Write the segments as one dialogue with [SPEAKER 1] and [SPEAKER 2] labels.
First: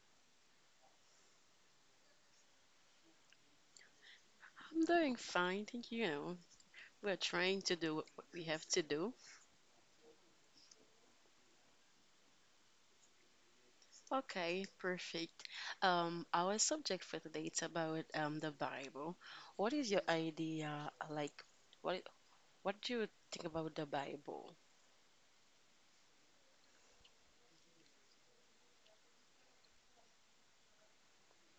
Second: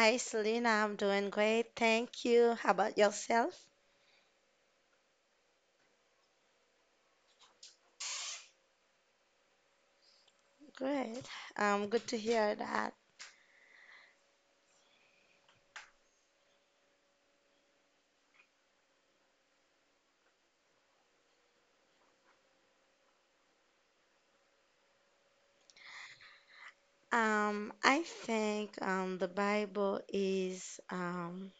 [SPEAKER 1] Hi, Selena. I'm doing great. Thank you. How about yourself?
[SPEAKER 2] I'm doing fine, thank you. We're trying to do what we have to do.
[SPEAKER 1] Great. Good to hear that.
[SPEAKER 2] Okay, perfect. Our subject for today is about the Bible. What is your idea? Like, what what do you think about the Bible?
[SPEAKER 1] I think the Bible is um,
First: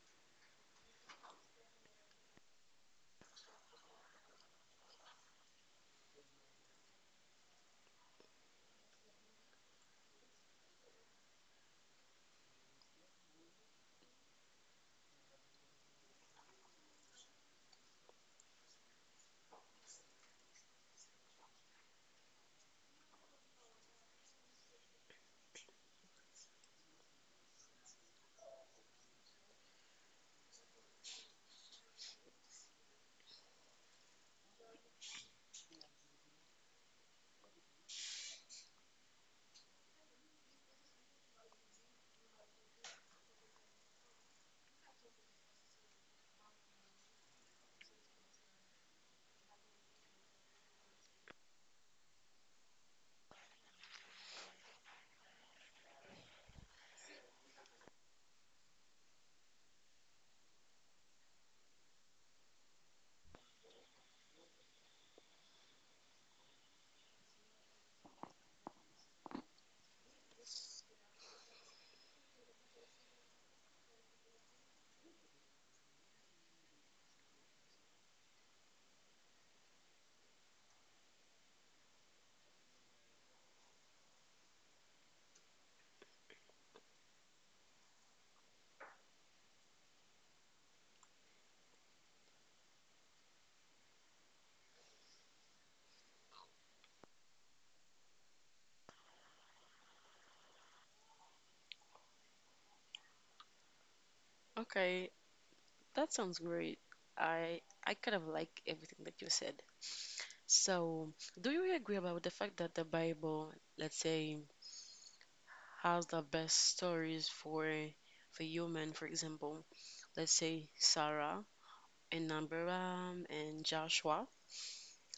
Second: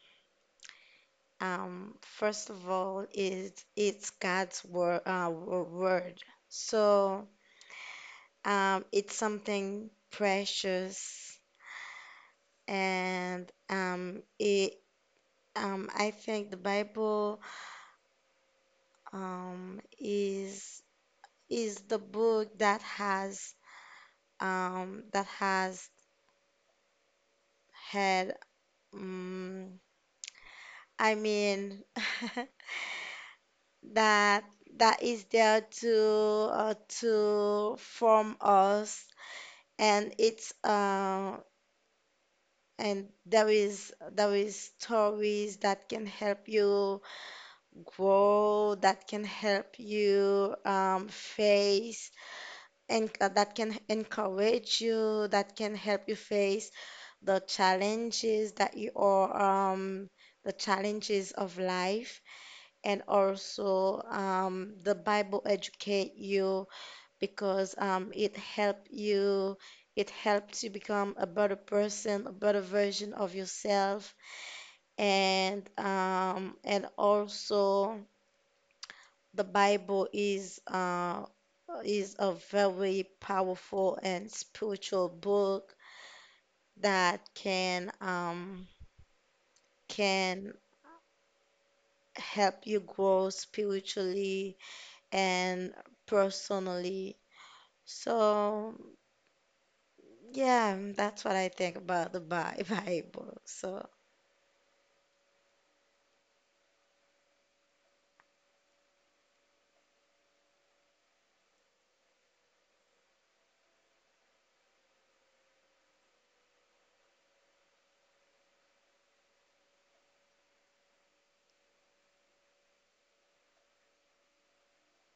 [SPEAKER 1] um, first of all is it's God's word, word. So it's something precious, and it I think the Bible um, is is the book that has um, that has had, um, I mean, that that is there to form us, and it's and there is stories that can help you grow, that can help you face and that can encourage you, that can help you face the challenges that you are, the challenges of life, and also the Bible educate you because it help you, it helps you become a better person, a better version of yourself, and and also the Bible is is a very powerful and spiritual book that can can help you grow spiritually and personally. So, yeah, that's what I think about the Bible. So,
[SPEAKER 2] Okay, that sounds great. I kind of like everything that you said. So, do you agree about the fact that the Bible, let's say, has the best stories for human, for example? Let's say Sarah and Abraham and Joshua,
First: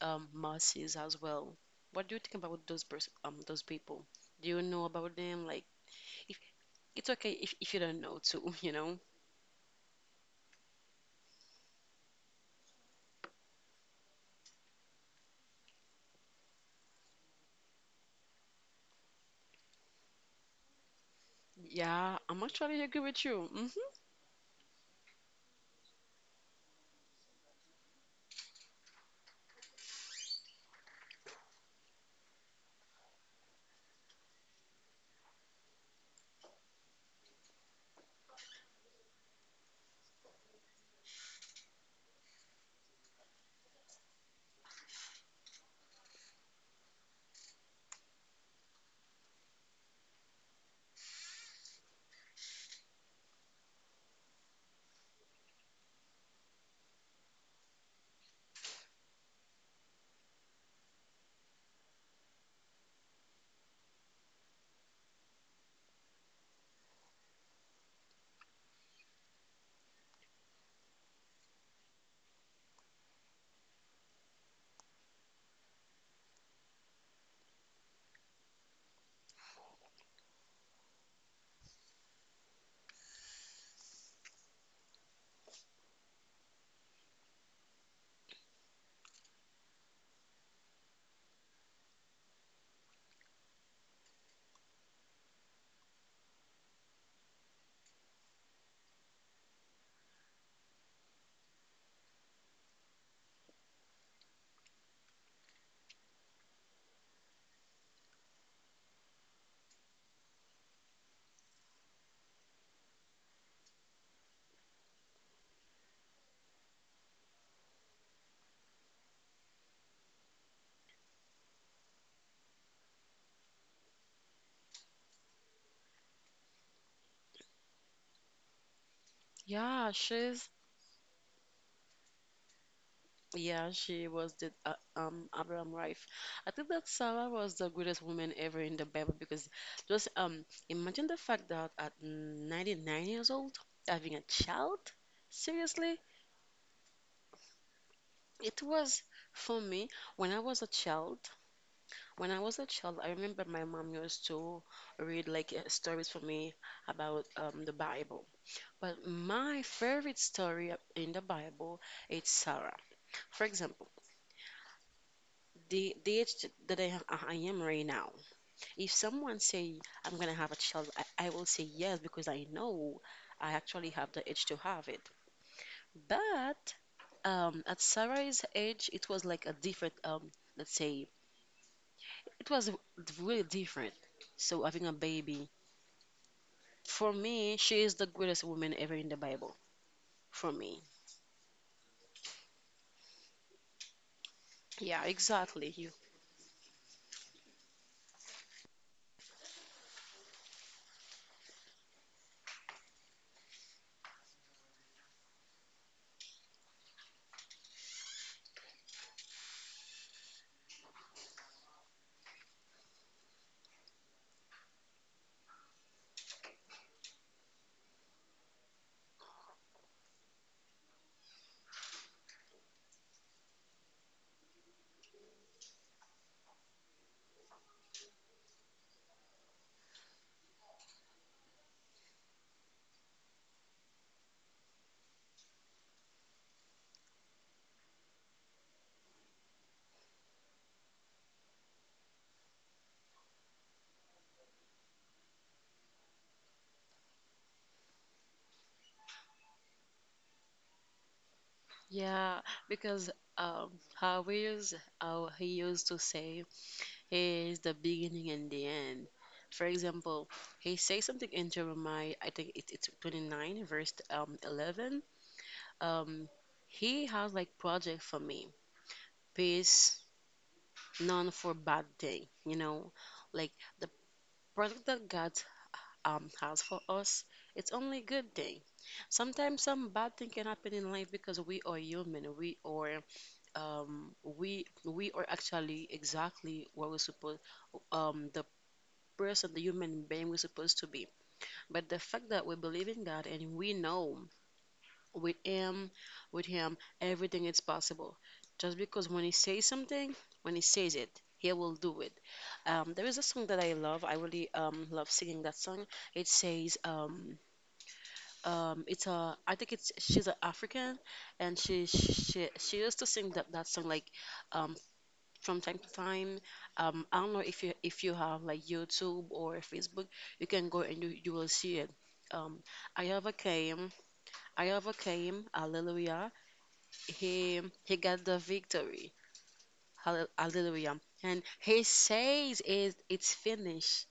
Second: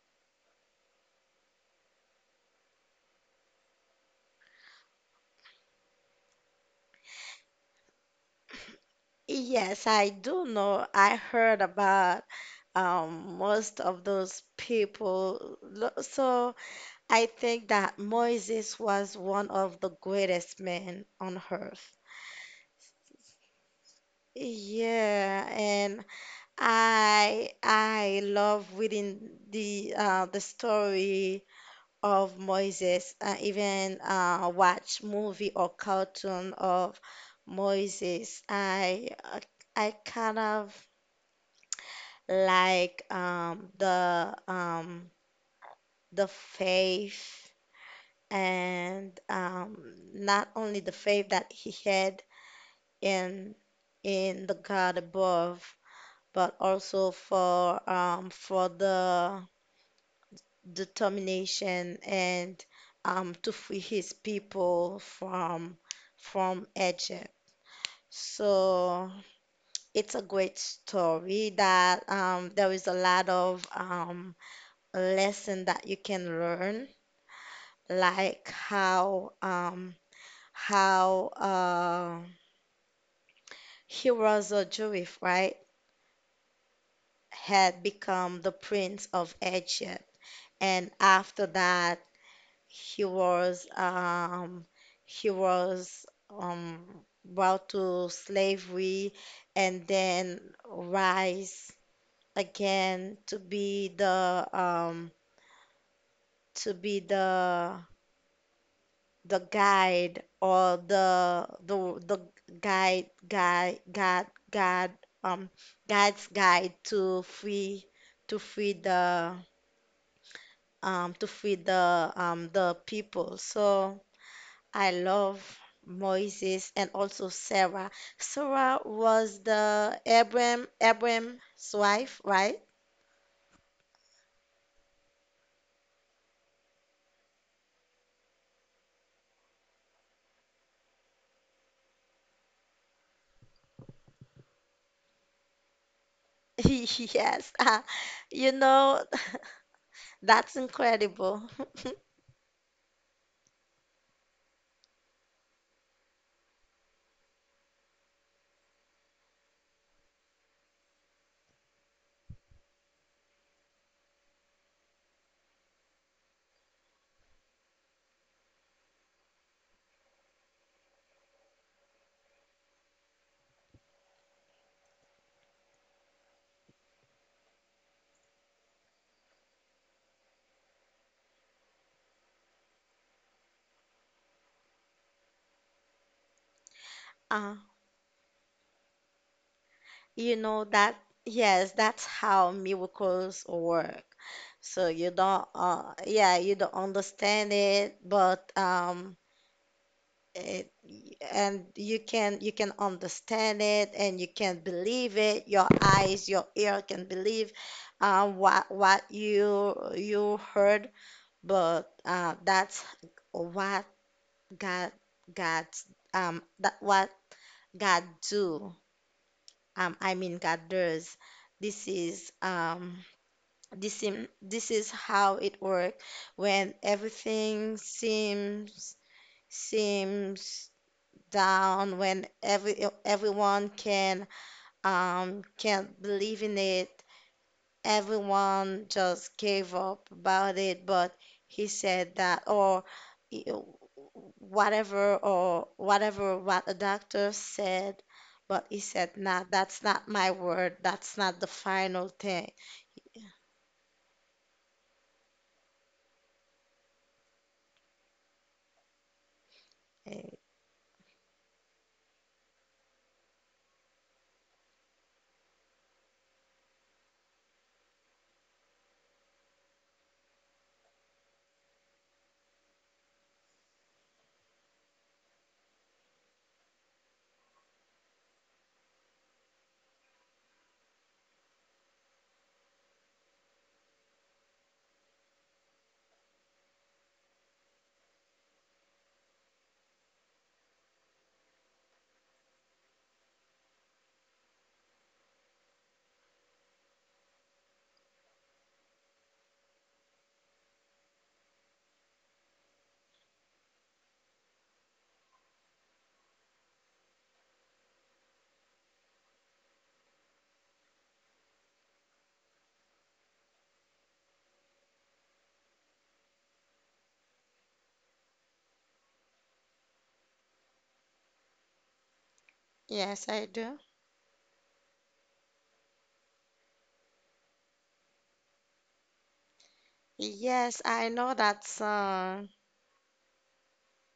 [SPEAKER 2] Moses as well. What do you think about those people? Do you know about them? Like, if it's okay if you don't know too, you know.
[SPEAKER 1] yes, I do know. I heard about most of those people. So, I think that Moses was one of the greatest men on earth.
[SPEAKER 2] Yeah, I'm actually agree with you. Hmm.
[SPEAKER 1] Yeah, and I love reading the the story of Moses and even watch movie or cartoon of Moses. I kind of like the faith and not only the faith that he had in in the God above, but also for the determination and to free his people from Egypt. So it's a great story that there is a lot of lesson that you can learn, like how how uh, he was a Jewish, right? Had become the prince of Egypt, and after that he was he was um, brought to slavery and then rise again to be the to be the guide or the guide guide um God's guide to free to free the the people. So I love Moses and also Sarah. Sarah was
[SPEAKER 2] Yeah,
[SPEAKER 1] the
[SPEAKER 2] she's.
[SPEAKER 1] Abram's wife, right?
[SPEAKER 2] Yeah, she was the Abraham wife. I think that Sarah was the greatest woman ever in the Bible because just imagine the fact that at 99 years old having a child. Seriously,
[SPEAKER 1] Yes. You
[SPEAKER 2] it
[SPEAKER 1] know,
[SPEAKER 2] was for me when I
[SPEAKER 1] that's
[SPEAKER 2] was a child.
[SPEAKER 1] incredible.
[SPEAKER 2] When I was a child, I remember my mom used to read, like, stories for me about the Bible. But my favorite story in the Bible is Sarah. For example, the age that I am right now. If someone say I'm gonna have a child, I will say yes because I know I actually have the age to have it. But at Sarah's age, it was like a different, let's say, it was really different. So having a baby, for
[SPEAKER 1] Uh,
[SPEAKER 2] me, she is the greatest woman ever in the Bible.
[SPEAKER 1] you
[SPEAKER 2] For
[SPEAKER 1] know
[SPEAKER 2] me,
[SPEAKER 1] that yes, that's how miracles work. So
[SPEAKER 2] yeah,
[SPEAKER 1] you don't
[SPEAKER 2] exactly. You,
[SPEAKER 1] yeah, you don't understand it, but it, and you can understand it and you can believe it, your eyes, your ear can believe what you heard, but that's what God God that what God do I mean God does. this is um this is how it works when everything seems down, when everyone can't believe in it. Everyone just gave up about it, but he said that, or you know, whatever, or whatever what a doctor said, but he said, nah, that's not my word. That's not the final
[SPEAKER 2] yeah,
[SPEAKER 1] thing.
[SPEAKER 2] because um, how we use how he used to say, is the beginning and the end. For example,
[SPEAKER 1] Eh,
[SPEAKER 2] he says something in Jeremiah, I think it's 29, verse 11. Um, he has like project for me, peace, none for bad thing. You know, like the project that God has for us, it's only good thing. Sometimes some bad thing can happen in life because we are human. We are, we are actually exactly what we're supposed, the person, the human being, we're supposed to be. But the fact that we believe in God, and we know with Him, everything is possible. Just because when He says something, when He says it, He will do it. There is a song that I love. I really love singing that song. It says, it's a, I think it's she's an African, and she used to sing that song like, um, from time to time. I don't know if you have like YouTube or Facebook, you can go and you will see it. Um, I
[SPEAKER 1] Yes, I do.
[SPEAKER 2] overcame, I overcame, hallelujah. He got the victory,
[SPEAKER 1] Yes,
[SPEAKER 2] hallelujah.
[SPEAKER 1] I know
[SPEAKER 2] And
[SPEAKER 1] that
[SPEAKER 2] he
[SPEAKER 1] song.
[SPEAKER 2] says it it's finished.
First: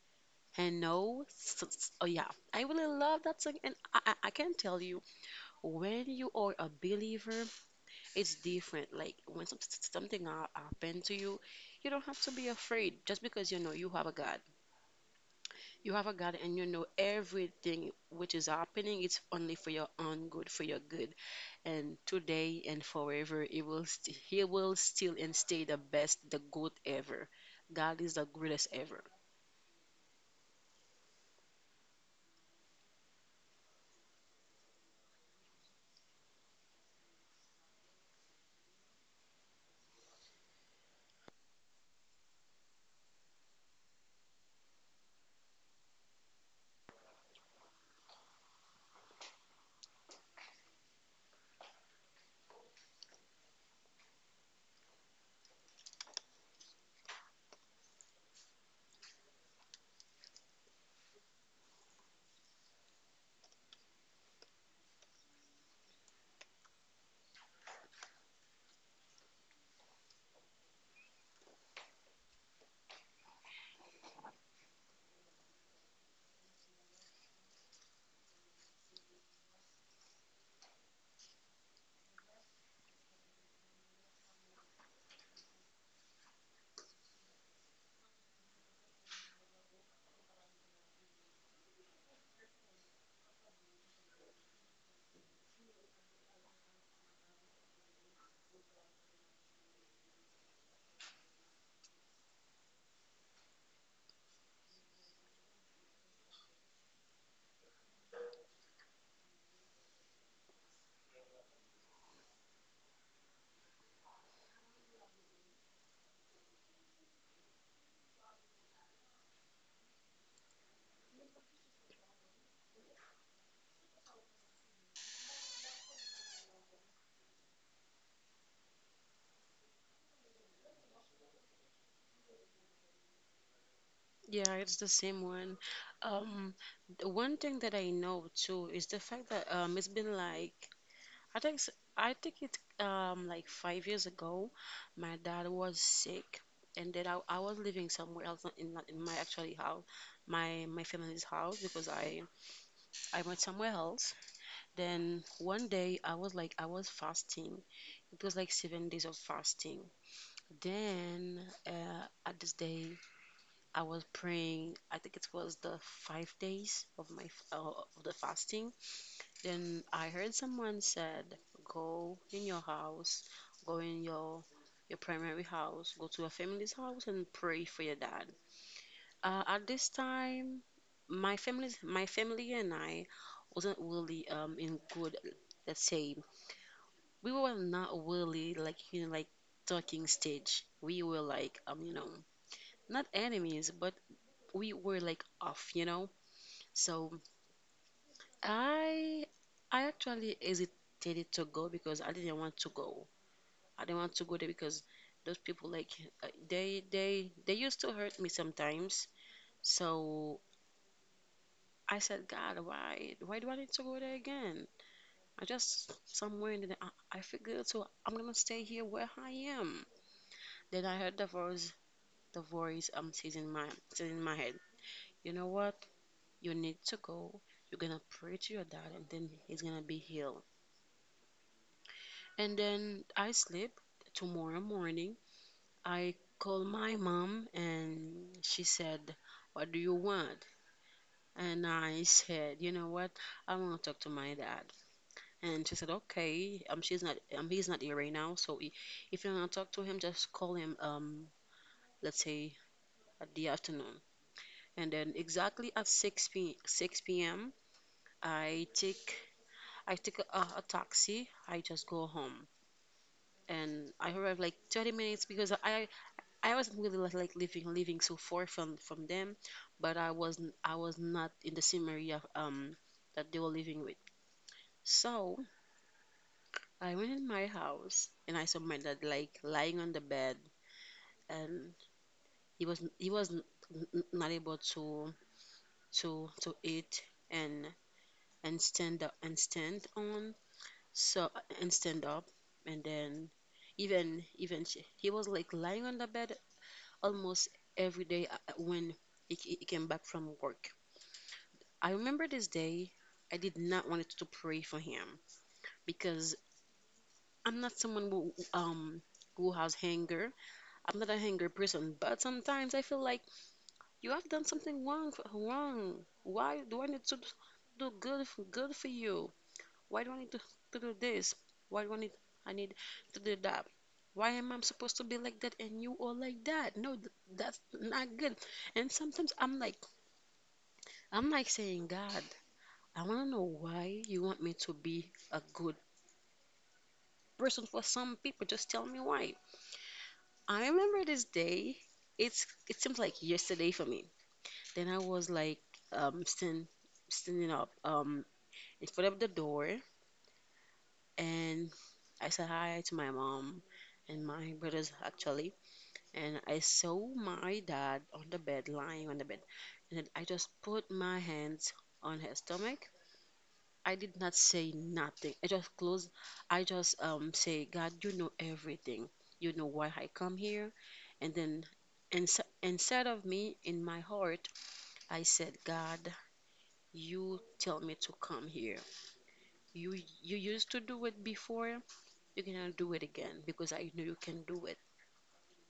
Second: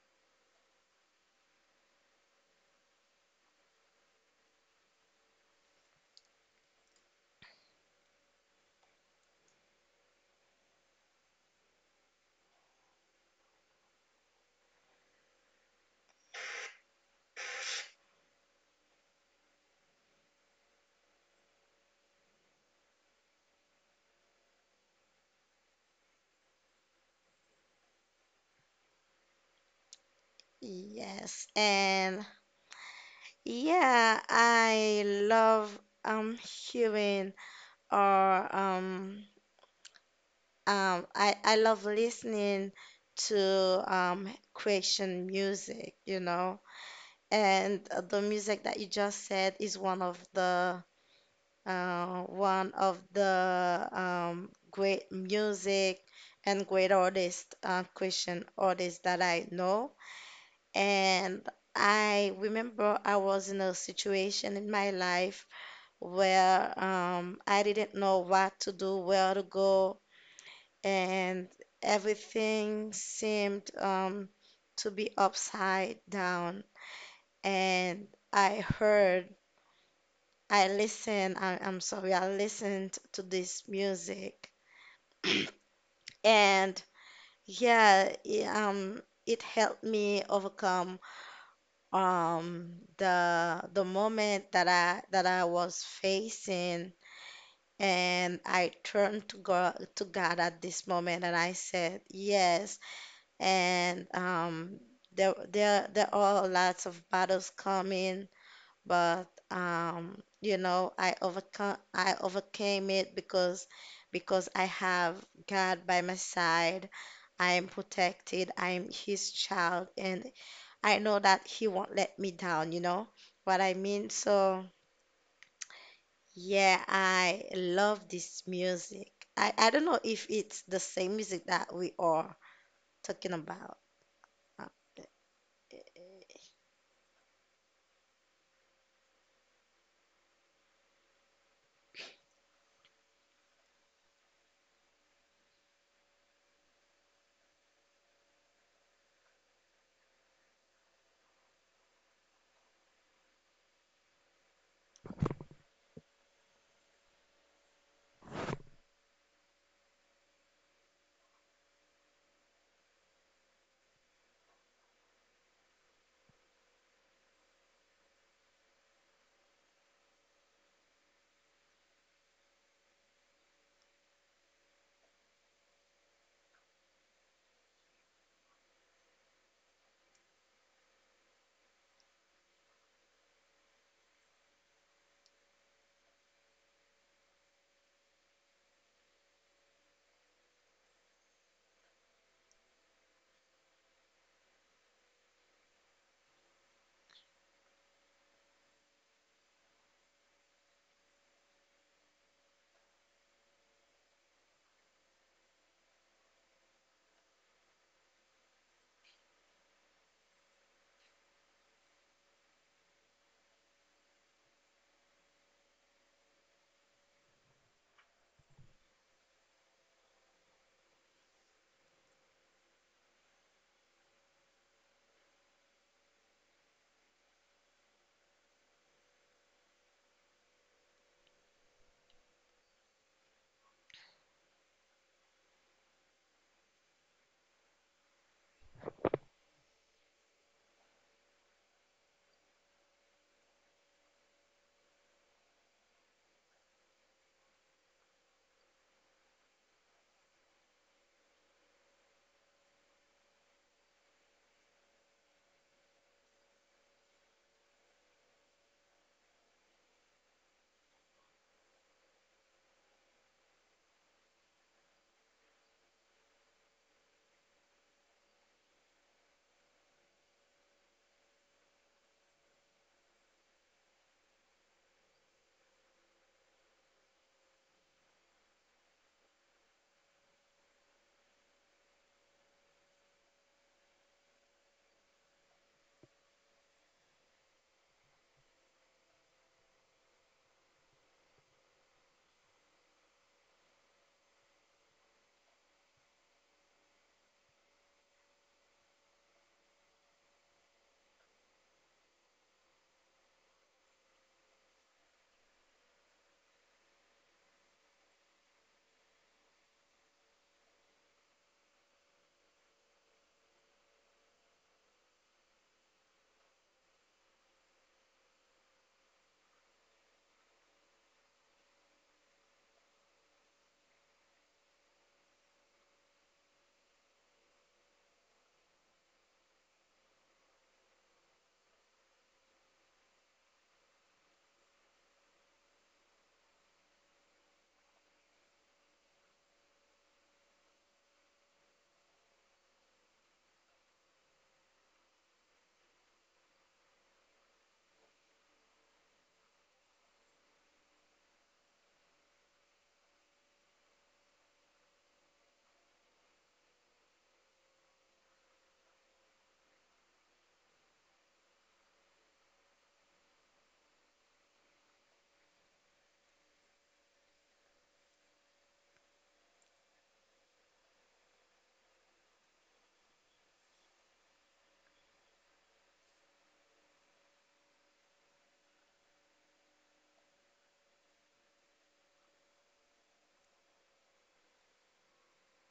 [SPEAKER 2] And no, oh yeah, I really love that song. And I can tell you, when you are a believer, it's different. Like when happen to you, you don't have to be afraid just because you know you have a God. You have a God, and you know everything which is happening. It's only for your own good, for your good, and today and forever, He will still and stay the best, the good ever. God is the greatest ever.
[SPEAKER 1] Yes, and yeah, I love hearing or um I love listening to Christian music, you know. And the music that you just said is one of the great music and great artist Christian artists that I know. And I remember I was in a situation in my life where I didn't know what to do, where to go, and everything seemed to be upside down. And I heard, I listened, I listened to this music, and yeah, it helped me overcome um, the moment that I was facing. And I turned to God at this moment and I said, yes. And there are lots of battles coming, but you know, I overcame it because I have God by my side. I am protected. I am His child, and I know that He won't let me down. You know what I mean? So. Yeah, I love this music. I don't know if it's the same music that we are talking about.
[SPEAKER 2] Yeah,
[SPEAKER 1] Uh,
[SPEAKER 2] it's the same one. Um, the one thing that I know too is the fact that it's been like I think s- I think it like 5 years ago, my dad was sick, and then I was living somewhere else, not in my actually house, my family's house, because I went somewhere else. Then one day I was like I was fasting. It was like 7 days of fasting. Then at this day I was praying. I think it was the 5 days of of the fasting. Then I heard someone said, go in your house, go in your primary house, go to your family's house and pray for your dad. At this time, my family and I wasn't really in good, let's say, we were not really like, you know, like talking stage. We were like, you know, not enemies, but we were like off, you know. So I I actually hesitated to go because I didn't want to go. I didn't want to go there because those people like, they used to hurt me sometimes. So I said, God, why do I need to go there again? I just somewhere, and then I figured so I'm gonna stay here where I am. Then I heard the voice, the voice um says in my says in my head, you know what? You need to go. You're gonna pray to your dad and then he's gonna be healed. And then I sleep. Tomorrow morning, I called my mom and she said, what do you want? And I said, you know what? I want to talk to my dad. And she said, okay, she's not, he's not here right now. So if you want to talk to him, just call him, let's say at the afternoon. And then exactly at 6 p m, I take I take a taxi. I just go home and I arrive like 30 minutes because I was really like living so far from them, but I was not in the same area that they were living with. So I went in my house and I saw my dad like lying on the bed, and he was not able to to eat and and stand up and stand on so and stand up, and then even he was like lying on the bed almost every day, when he came back from work. I remember this day, I did not want to pray for him because I'm not someone who has anger. I'm not a anger person, but sometimes I feel like you have done something wrong. Wrong. Why do I need to do good good for you? Why do I need to do this? Why do I need to do that? Why am I supposed to be like that and you are like that? No, that's not good. And sometimes I'm like saying, God, I want to know why you want me to be a good person for some people. Just tell me why. I remember this day. It's it seems like yesterday for me. Then I was like, um stand, standing up in front of the door, and I said hi to my mom and my brothers actually, and I saw my dad on the bed, lying on the bed, and then I just put my hands on his stomach. I did not say nothing. I just closed. I just say, God, you know everything. You know why I come here. And then inside of me, in my heart, I said, God, you tell me to come here. You you used to do it before. You cannot do it again because I know you can do it.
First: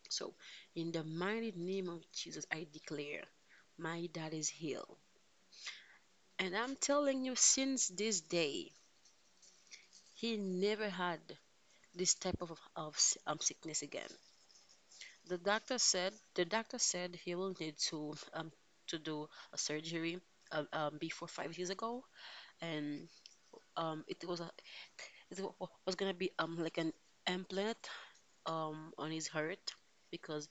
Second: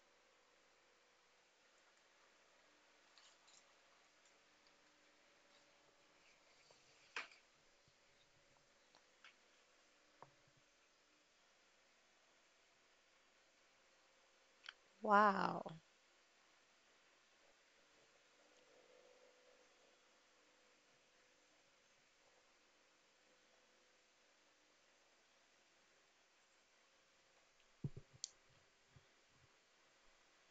[SPEAKER 2] So, in the mighty name of Jesus, I declare, my dad is healed. And I'm telling you, since this day, he never had this type of sickness again.
[SPEAKER 1] Wow.
[SPEAKER 2] The doctor said he will need to do a surgery, before 5 years ago, and um, it was a, was gonna be like an implant on his heart because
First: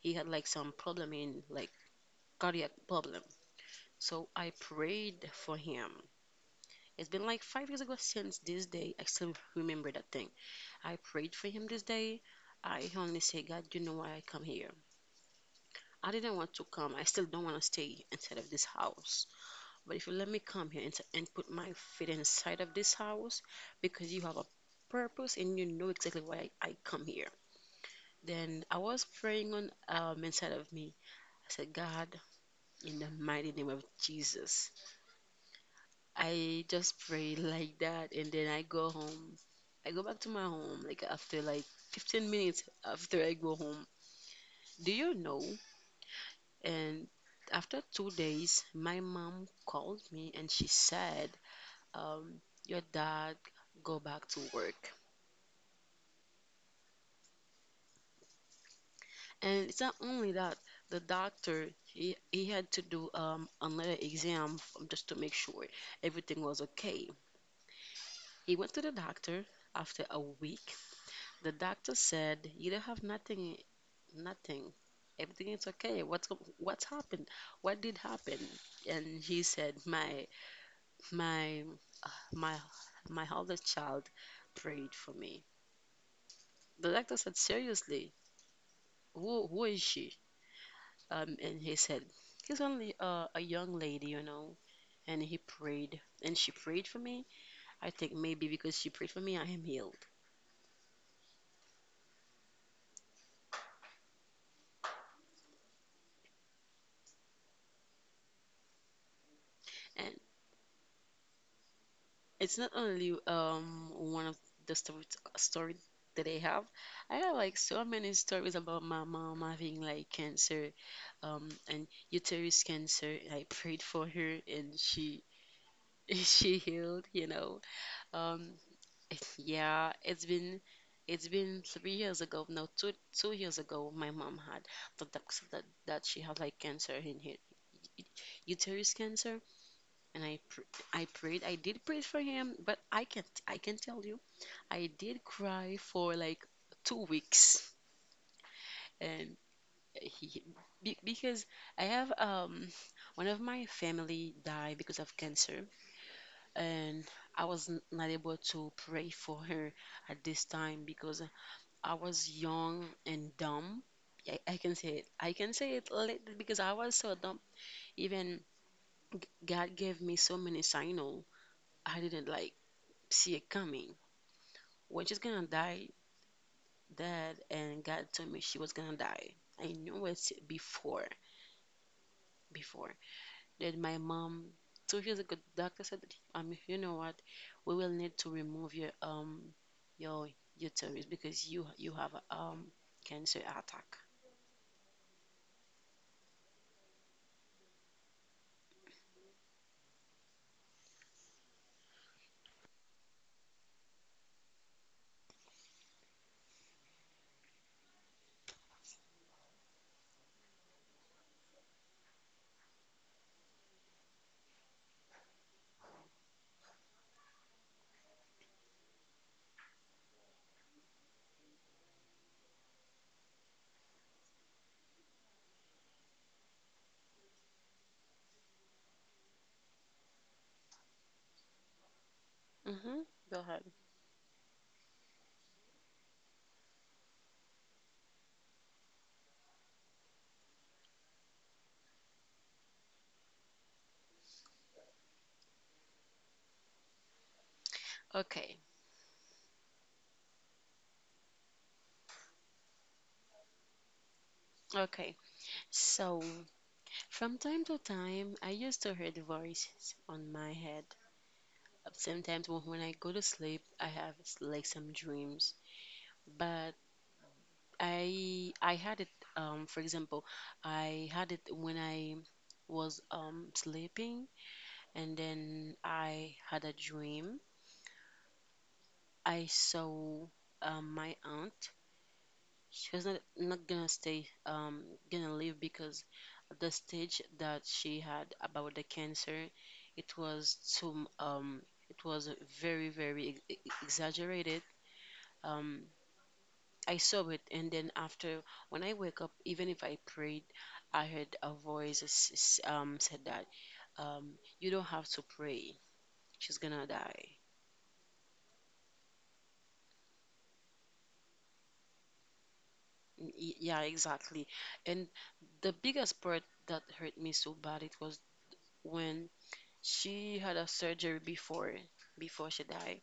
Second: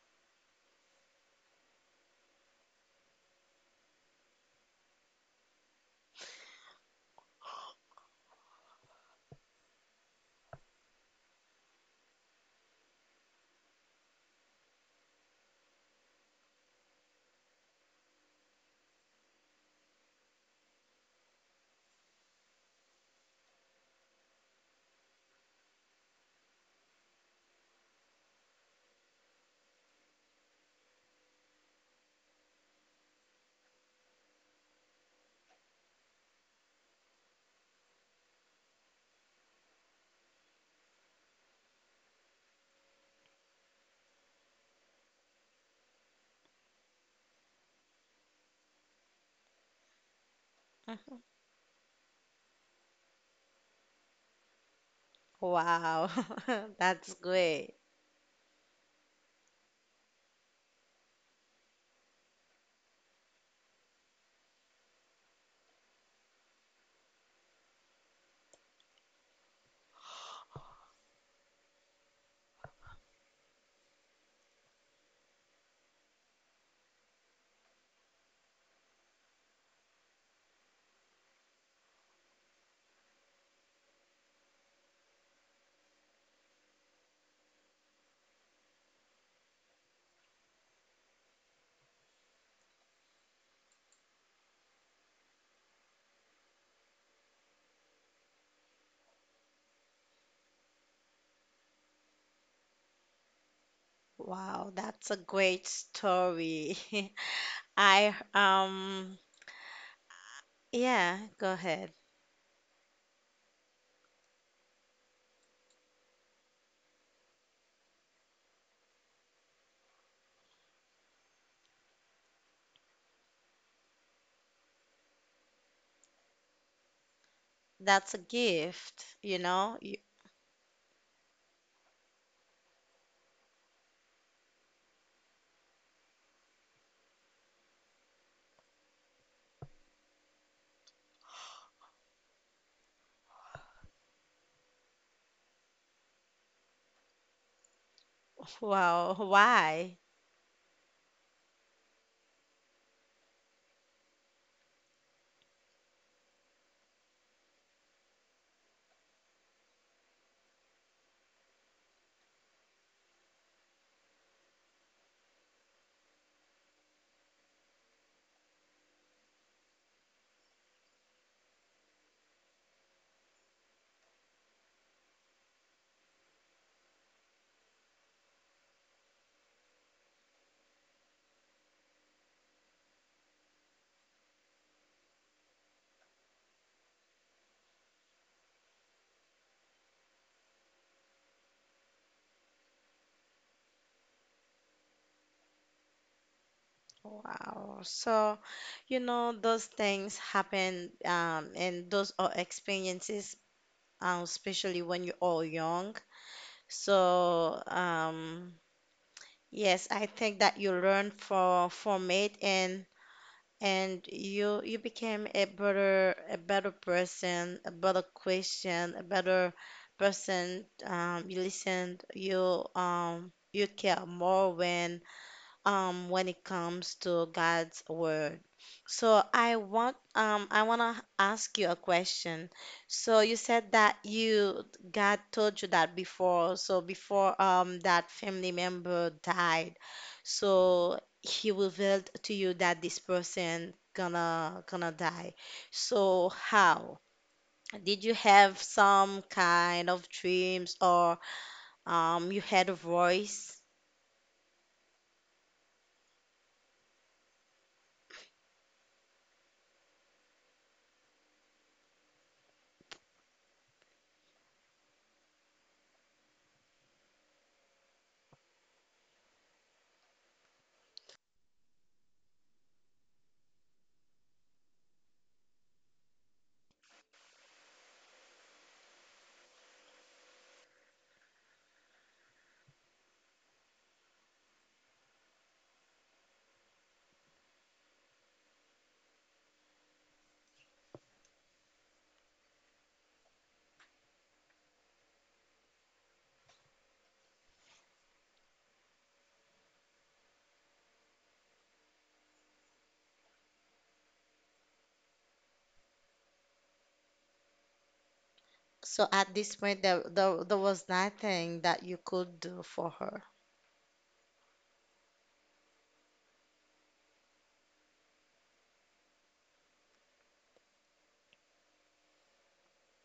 [SPEAKER 2] he had like some problem in like cardiac problem. So I prayed for him. It's been like 5 years ago since this day. I still remember that thing. I prayed for him this day. I only say, God, you know why I come here. I didn't want to come. I still don't want to stay inside of this house. But if you let me come here and, put my feet inside of this house because you have a purpose and you know exactly why I come here. Then I was praying on, inside of me. I said, God, in the mighty name of Jesus. I just pray like that and then I go home. I go back to my home like after like 15 minutes after I go home. Do you know. And after 2 days, my mom called me and she said, um, your dad go back to work.
[SPEAKER 1] Wow. That's great.
[SPEAKER 2] And it's not only that, the doctor, he had to do, another exam just to make sure everything was okay. He went to the doctor after a week. The doctor said, "You don't have nothing, nothing. Everything is okay. What's happened? What did happen?" And he said, My my "My oldest child prayed for me." The doctor said, "Seriously, who is she?" And he said, "He's only a young lady, And he prayed, and she prayed for me. I think maybe because she prayed for me, I am healed.
[SPEAKER 1] Wow, that's a great story. I
[SPEAKER 2] And
[SPEAKER 1] Yeah, go ahead.
[SPEAKER 2] it's not only one of the story that I have. I have like so many stories about my mom having like cancer, and uterus cancer. I prayed for her, and she she healed,
[SPEAKER 1] That's a
[SPEAKER 2] Um,
[SPEAKER 1] gift, you know?
[SPEAKER 2] yeah, it's been 3 years ago, no, two years ago, my mom had the docs- that that she had like cancer in her uterus cancer, and I prayed, I did pray for him, but I can't I can tell you, I did cry for like 2 weeks,
[SPEAKER 1] Wow,
[SPEAKER 2] and
[SPEAKER 1] why?
[SPEAKER 2] he because I have one of my family died because of cancer, and I was not able to pray for her at this time because I was young and dumb. I can say it. I can say it because I was so dumb. Even g- God gave me so many signals. I didn't like see it coming. When she's gonna die, Dad and God told me she was gonna die. I knew it before, before. Then my mom, 2 years ago, the doctor said, that, you know what, we will need to remove your your uterus because you have a cancer attack.
[SPEAKER 1] Wow. So, you know, those things happen and those are experiences, especially when you're all young. So, yes, I think that you learn for from it and you became a better person, a better Christian, a better person. You listened, you you care more when it comes to God's word. So I want to ask you a question.
[SPEAKER 2] Hmm.
[SPEAKER 1] So you
[SPEAKER 2] Go ahead.
[SPEAKER 1] said that you God told you that before, so before that family member died. So he revealed to you that this person gonna die. So how? Did you have
[SPEAKER 2] Okay,
[SPEAKER 1] some kind of dreams or you had a voice?
[SPEAKER 2] okay. So from time to time, I used to hear the voices on my head. Sometimes when I go to sleep, I have like some dreams. But I had it. For example, I had it when I was sleeping. And then I had a dream. I saw my aunt. She was not gonna stay, gonna live because at the stage that she had about the cancer, it was it was very, exaggerated. Um, I saw it, and then after, when I wake up, even if I prayed, I heard a voice said that um, you don't have to pray. She's gonna die.
[SPEAKER 1] So at this point, there was nothing that you could do for her.
[SPEAKER 2] Y- Yeah, exactly. And the biggest part that hurt me so bad it was when she had a surgery before before she died,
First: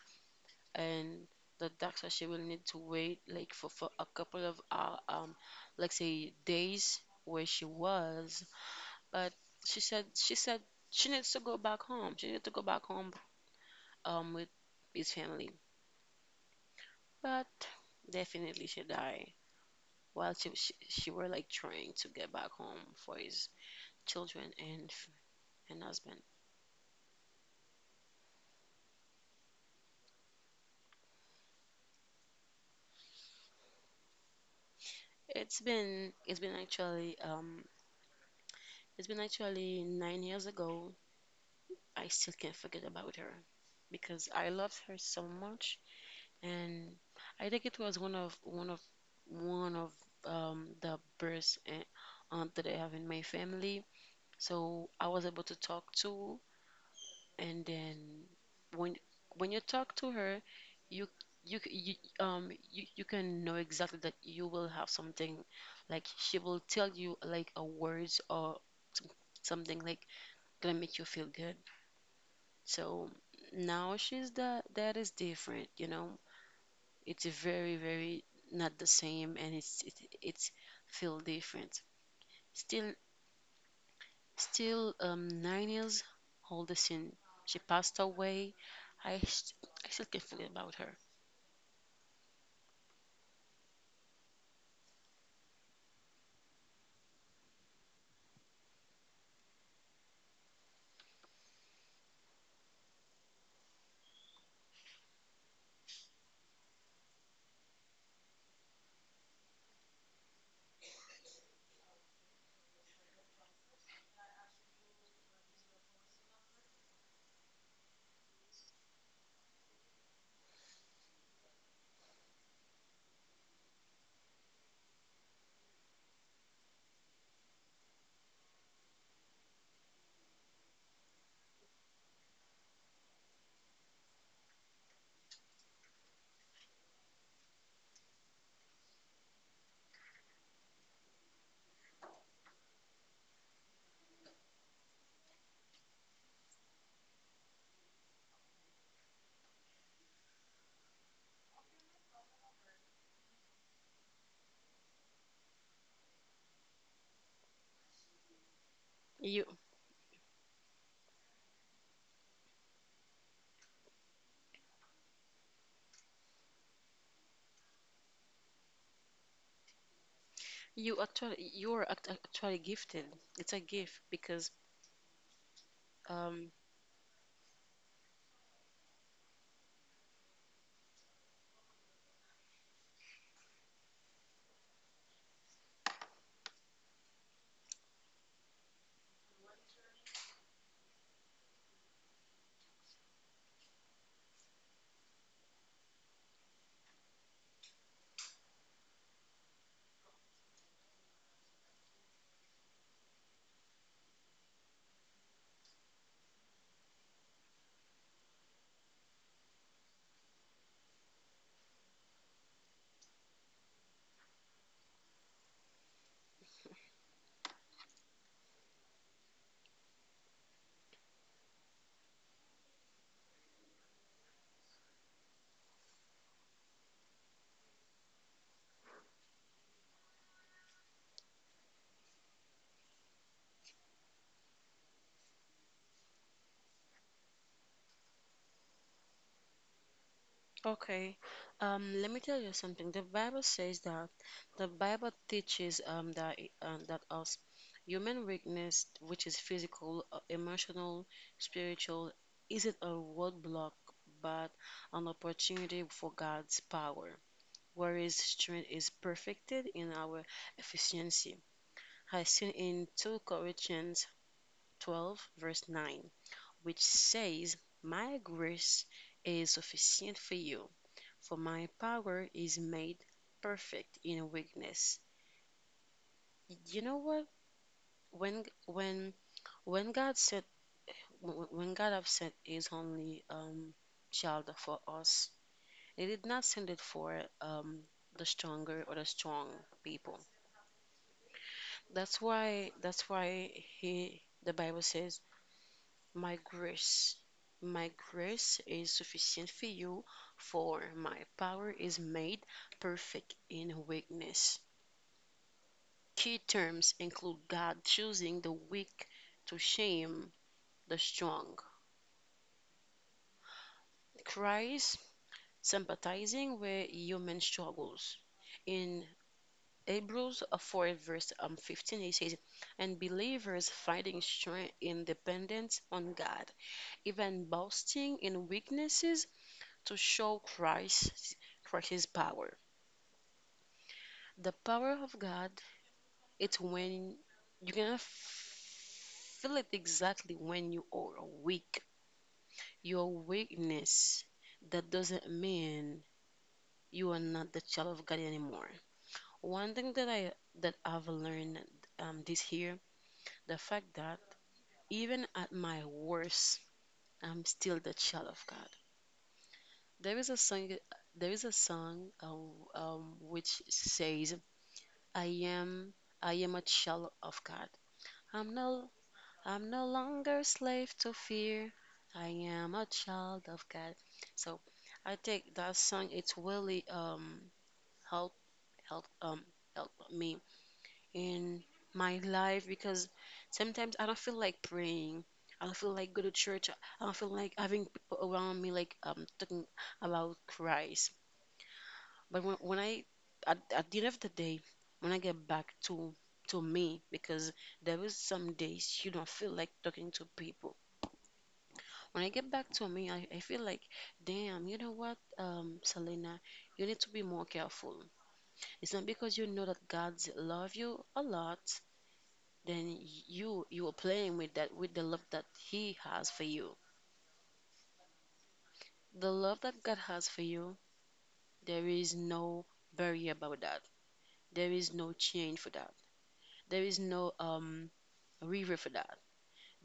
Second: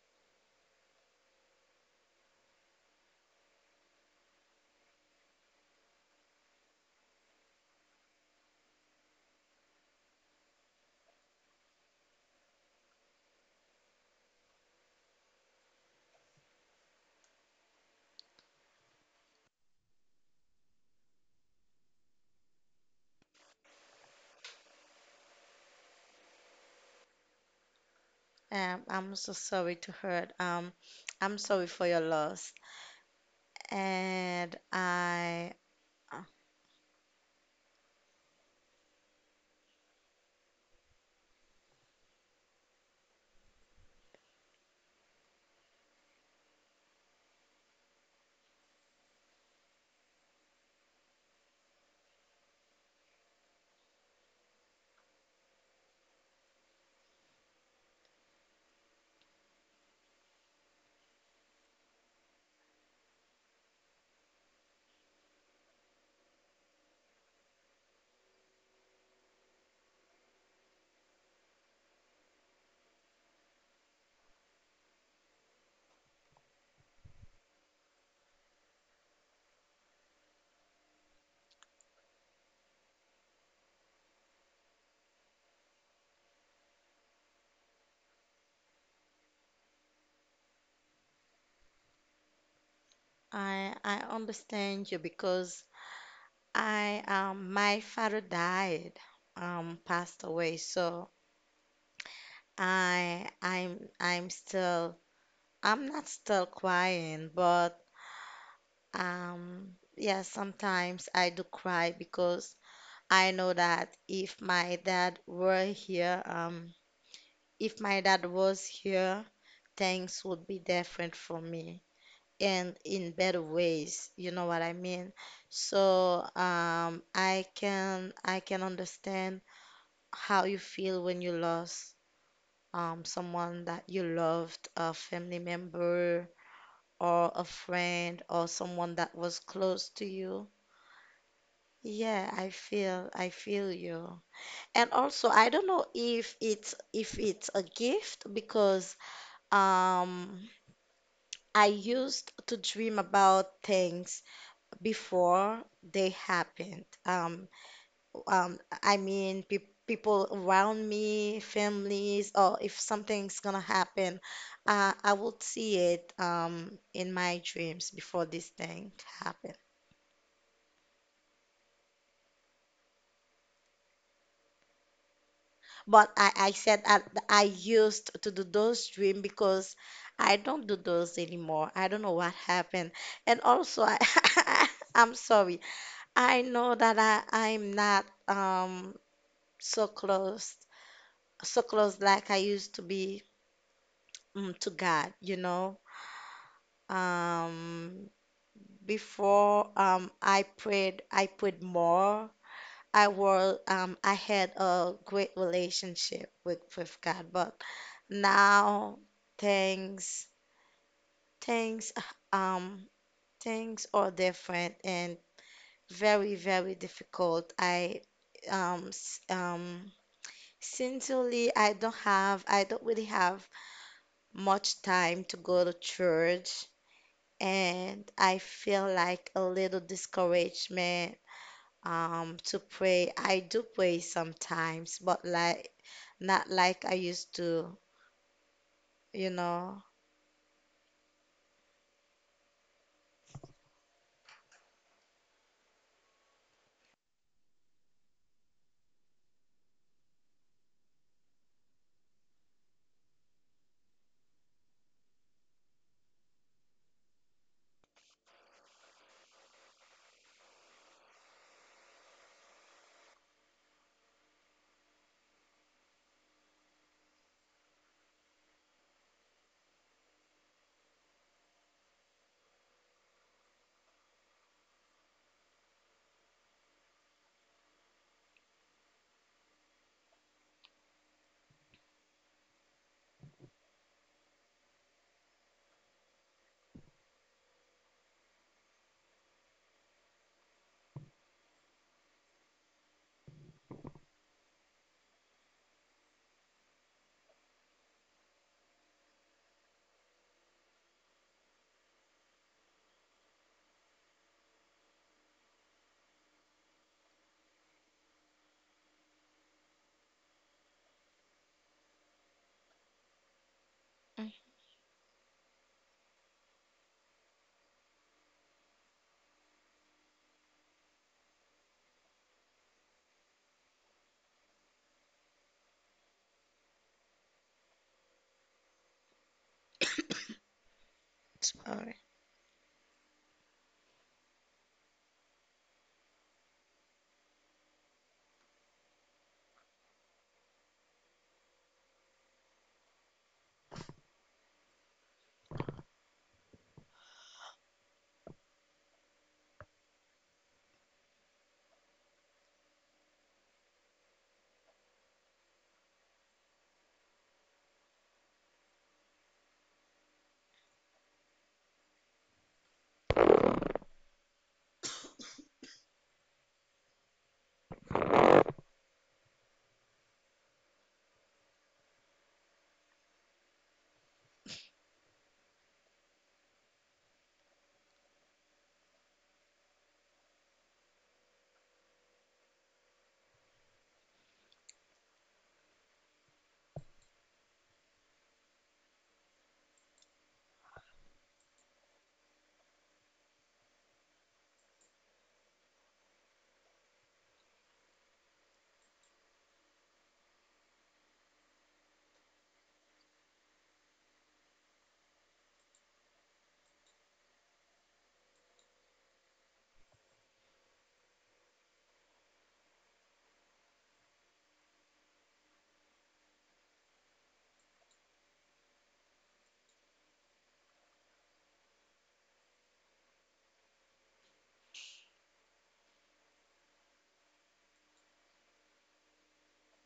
[SPEAKER 2] and the doctor she will need to wait like for a couple of like say days where she was, but she said she needs to go back home. She needs to go back home with his family, but definitely she died while she were like trying to get back home for his children and husband.
[SPEAKER 1] I'm so sorry to her. I'm sorry for your loss. And I,
[SPEAKER 2] It's been it's been actually um it's been actually 9 years ago. I still can't forget about her because I loved her so much, and I think it was one of the best aunt that I have in my family. So I was able to talk to, and then when when you talk to her, you you, you can know exactly that you will have something, like she will tell you like a words or something like gonna make you feel good. So now she's, that is different, you know. It's very, very not the same, and it's feel different. Still, still 9 years old since she passed away. i st- I still can feel about her.
[SPEAKER 1] I understand you because my father died, passed away. So I'm still, I'm not still crying, but um, yeah, sometimes I do cry because. I know that if my dad were here, if my dad was here, things would be different for me and in better ways. You know what I mean? So, I can understand how you feel when you lost someone that you loved, a family member or a friend or someone that was close to you. Yeah, I feel you. And also, I don't know if it's a gift because um I used to dream about things before they happened. I mean,
[SPEAKER 2] You
[SPEAKER 1] pe People around me, families, or if something's gonna happen, I will see it in my dreams before this thing happens.
[SPEAKER 2] you actually actually gifted. It's a gift because
[SPEAKER 1] But
[SPEAKER 2] um
[SPEAKER 1] I said I used to do those dream because I don't do those anymore. I don't know what happened. And also, I'm sorry. I know that I'm not so close, so close like I used to be, to God, you know. Um, before I prayed more. I was I had a great relationship with God, but now things things uh, um things are different and very very difficult. Um s- um Sincerely I don't really have much time to go to church, and I feel like a little discouragement to pray. I do pray sometimes, but like not like I used to, you know.
[SPEAKER 2] okay. Let me tell you something. The Bible teaches that us human weakness, which is physical, emotional, spiritual, isn't a roadblock but an opportunity for God's power. Whereas strength is perfected in our efficiency. I seen in 2 Corinthians 12 verse 9, which says, "My grace is sufficient for you, for my power is made perfect in weakness." You know what? When when when God sent, when God have sent His only child for us, He did not send it for the stronger or the strong people. That's why He the Bible says, "My grace, my grace is sufficient for you, for my power is made perfect in weakness." Key terms include God choosing the weak to shame the strong,
[SPEAKER 1] Mm.
[SPEAKER 2] Christ sympathizing with human struggles. In Hebrews 4, verse 15, it says, "And believers finding strength in dependence on God, even boasting in weaknesses to show Christ for
[SPEAKER 1] Sorry.
[SPEAKER 2] his power." The power of God, it's when you're gonna feel it exactly when you are weak. Your weakness, that doesn't mean you are not the child of God anymore. One thing that I that I've learned this year, the fact that even at my worst, I'm still the child of God. There is a song, there is a song which says, I am "I am a child of God. I'm no I'm no longer slave to fear. I am a child of God." So I think that song it's really help help um help me in my life because sometimes I don't feel like praying. I don't feel like go to church. I don't feel like having people around me like talking about Christ. But when I, at the end of the day, when I get back to me, because there is some days you don't feel like talking to people. When I get back to me, I feel like, damn, you know what, Selena, you need to be more careful. It's not because you know that God love you a lot, then you are playing with that, with the love that He has for you. The love that God has for you, there is no barrier about that. There is no change for that. There is no river for that.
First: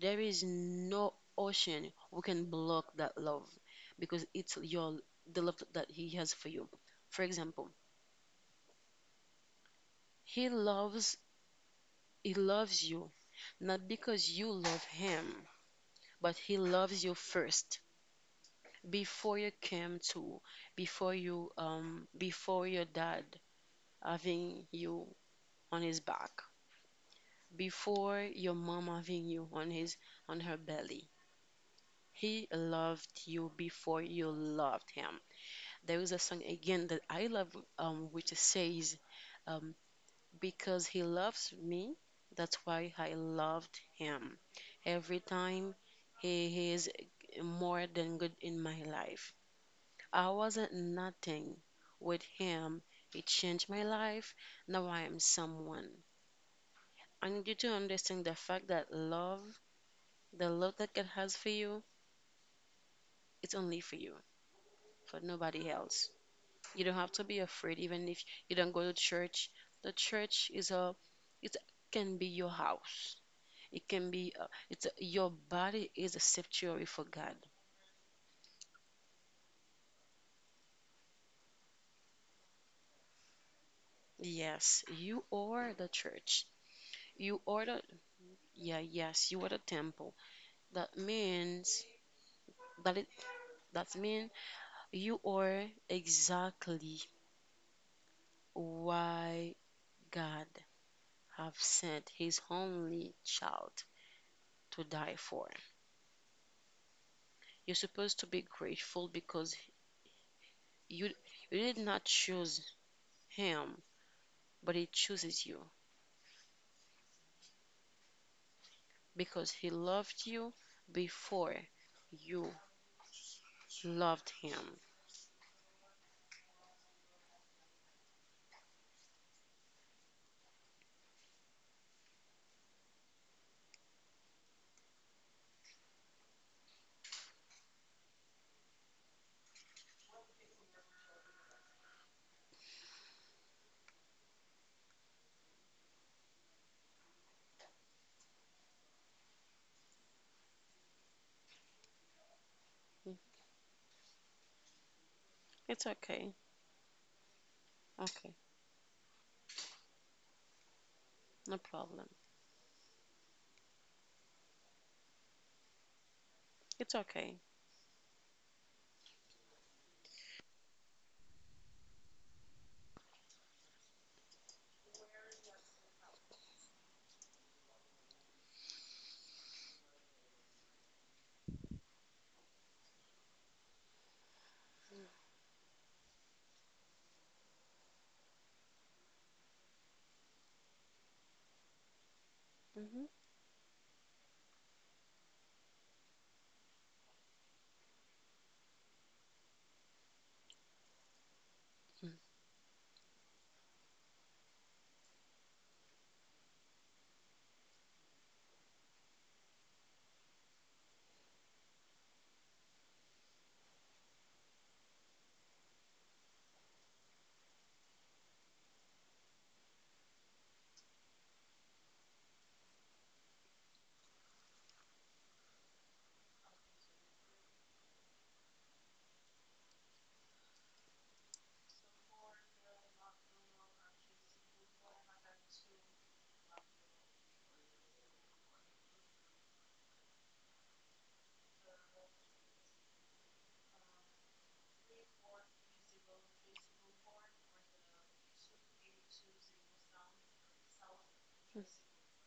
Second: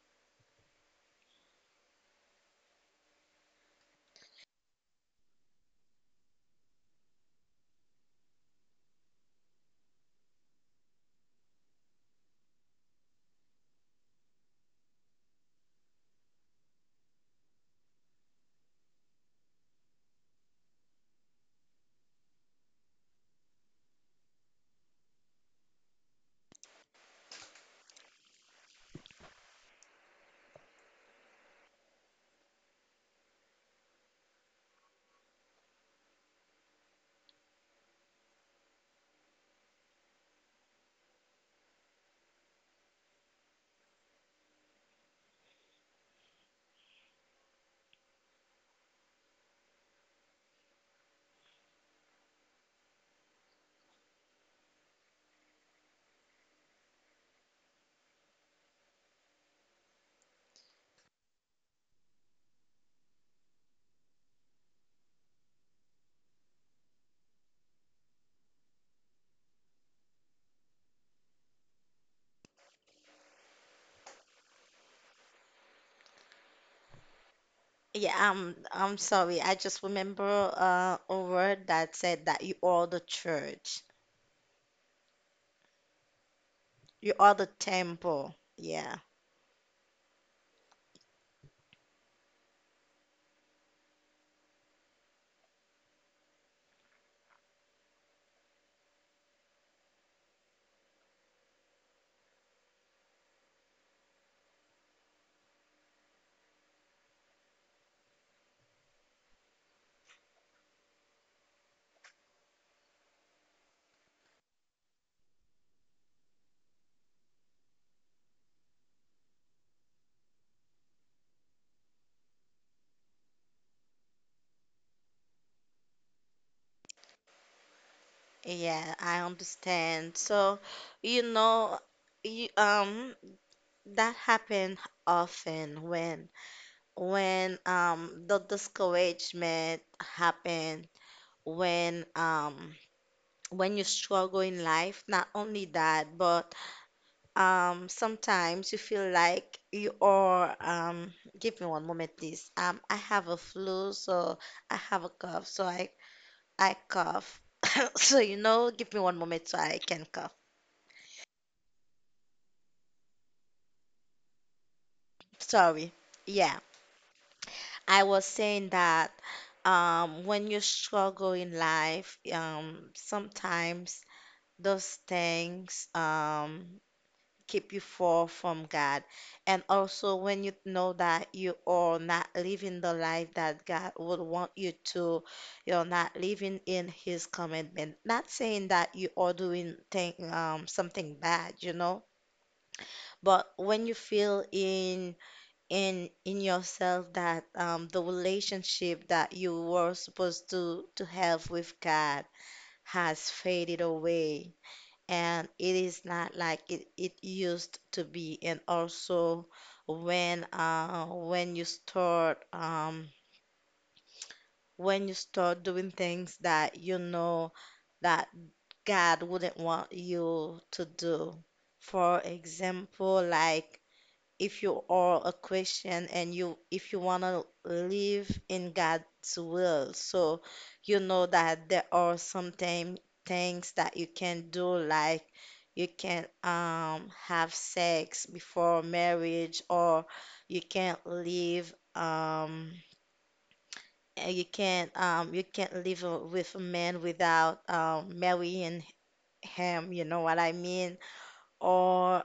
[SPEAKER 2] There is no ocean who can block that love because it's your, the love that he has for you. For example, he loves he loves you not because you love him, but he loves you first before you came to, before you before your dad having you on his back, before your mom having you on his, on her belly. He loved you before you loved him. There is a song again that I love, which says, um, "Because he loves me, that's why I loved him. Every time he is more than good in my life. I wasn't nothing. With him, it changed my life. Now I am someone." I need you to understand the fact that love, the love that God has for you, it's only for you, for nobody else. You don't have to be afraid, even if you don't go to church. The church is it can be your house. It can be, it's your body is a sanctuary for God.
[SPEAKER 1] Yeah, I'm sorry. I just remember a word that said that you are the church.
[SPEAKER 2] Yes, you are the church.
[SPEAKER 1] You are
[SPEAKER 2] You
[SPEAKER 1] the
[SPEAKER 2] are the,
[SPEAKER 1] temple.
[SPEAKER 2] yeah,
[SPEAKER 1] Yeah.
[SPEAKER 2] yes, you are the temple. That means that it, that means you are exactly why God have sent His only child to die for. You're supposed to be grateful because You, you did not choose him, but he chooses you because he loved you before you loved him.
[SPEAKER 1] Yeah, I understand. So, you know, you, um that happened often when the discouragement happened, when um when you struggle in life, not only that, but sometimes you feel like you are, give me one moment, please. I
[SPEAKER 2] Mm.
[SPEAKER 1] have a flu, so I have a cough, so
[SPEAKER 2] It's okay.
[SPEAKER 1] I cough. So,
[SPEAKER 2] Okay.
[SPEAKER 1] you know, give me one moment so I can cough.
[SPEAKER 2] No problem.
[SPEAKER 1] Sorry. Yeah,
[SPEAKER 2] It's okay.
[SPEAKER 1] I was saying that when you struggle in life, sometimes those things, keep you far from God. And also, when you know that you are not living the life that God would want you to, you're not living in His commandment. Not saying that you are doing something bad, you know,
[SPEAKER 2] Hmm.
[SPEAKER 1] but when you feel in yourself that the relationship that you were supposed to have with God has faded away and it is not like it used to be. And also when you start when you start doing things that you know that God wouldn't want you to do. For example, like if you are a Christian and you if you want to live in God's will, so you know that there are some things that you can do, like you can have sex before marriage, or you can't live um you can't live with a man without marrying him, you know what I mean, or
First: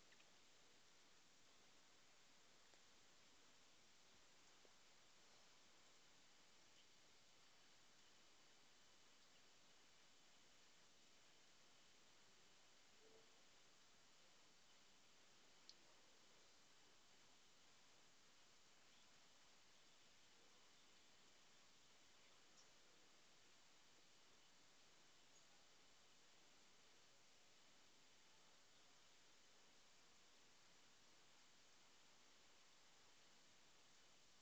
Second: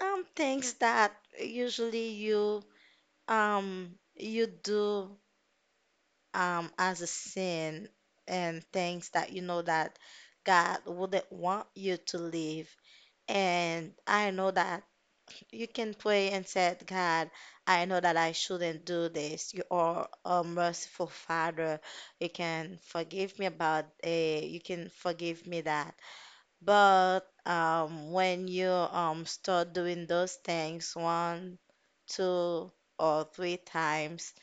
[SPEAKER 1] things that usually you you do as a sin, and things that you know that God wouldn't want you to live. And I know that you can pray and say, God, I know that I shouldn't do this. You are a merciful Father. You can forgive me about, you can forgive me that. But when you start doing those things one, two, or three times,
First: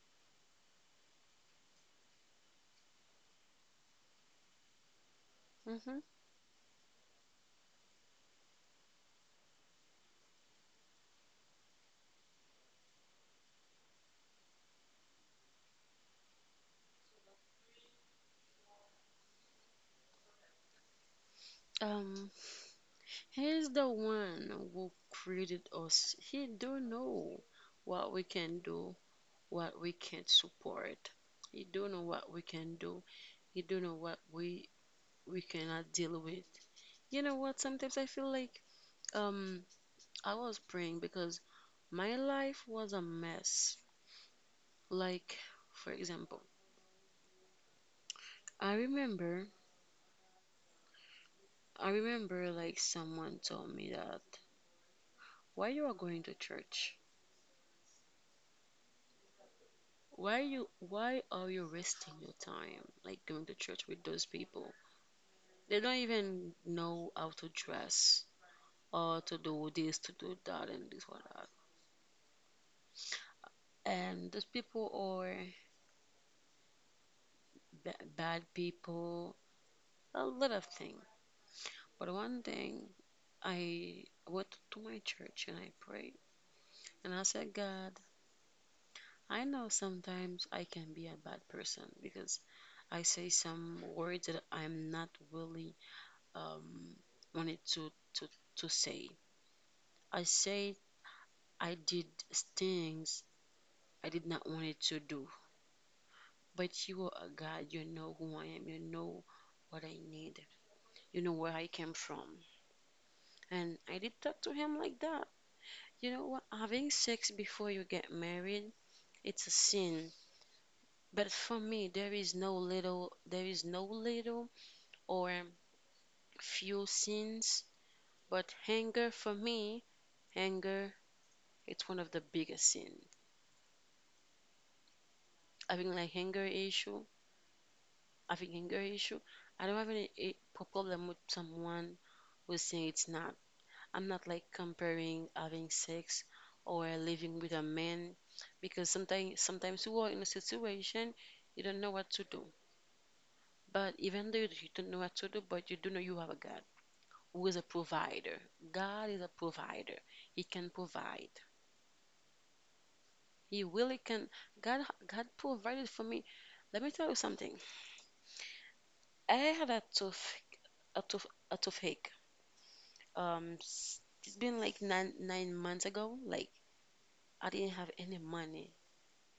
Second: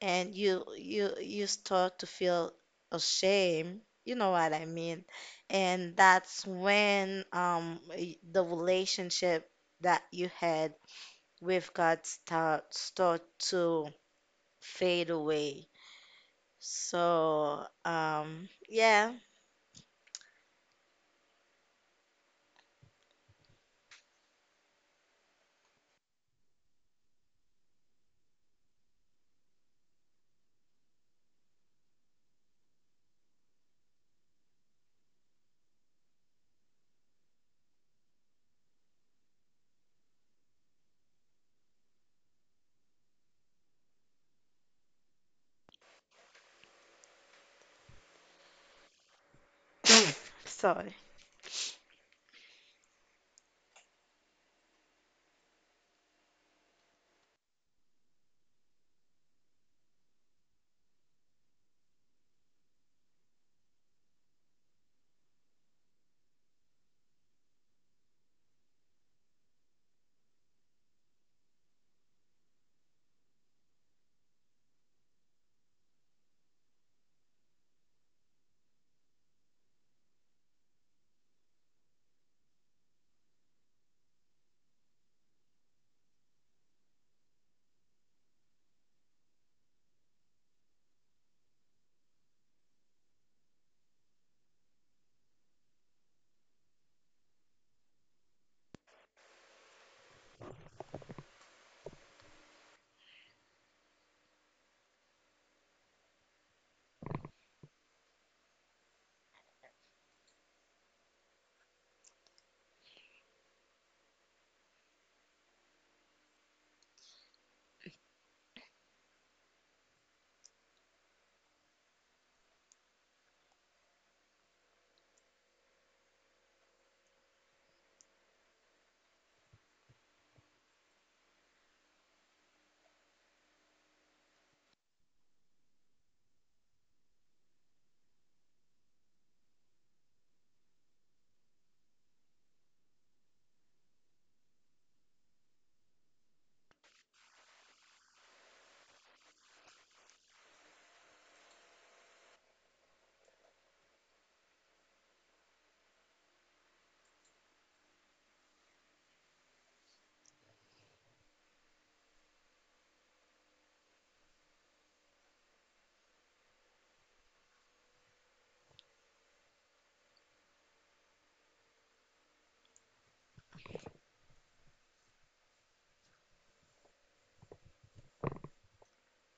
[SPEAKER 1] and you you start to feel ashamed, you know what I mean? And
[SPEAKER 2] Mm-hmm.
[SPEAKER 1] that's when the relationship that you had we've got start to fade away. So, yeah.
[SPEAKER 2] Um, he's the one who created us. He do know what we can do, what we can't support. He do know what we can do. He do know what we cannot deal with. You know what? Sometimes I feel like um I was praying because my life was a mess. Like, for example, I remember,
[SPEAKER 1] Sorry.
[SPEAKER 2] I remember like someone told me that, "Why you are going to church? Why are you wasting your time like going to church with those people? They don't even know how to dress or to do this, to do that and this or that. And those people are bad people, a lot of things." But one thing, I went to my church and I prayed. And I said, "God, I know sometimes I can be a bad person because I say some words that I'm not really um, wanted to say. I say I did things I did not want it to do. But you are a God, you know who I am, you know what I need, you know where I came from." And I did talk to him like that. You know what? Having sex before you get married, it's a sin. But for me, there is no little or few sins. But anger for me, anger, it's one of the biggest sin. Having like anger issue, having anger issue, I don't have any problem with someone who's saying it's not. I'm not like comparing having sex or living with a man because sometimes you are in a situation you don't know what to do. But even though you don't know what to do, but you do know you have a God who is a provider. God is a provider. He can provide. He really can. God provided for me. Let me tell you something. I had a tough, a toothache. It's been like nine nine months ago. Like I didn't have any money,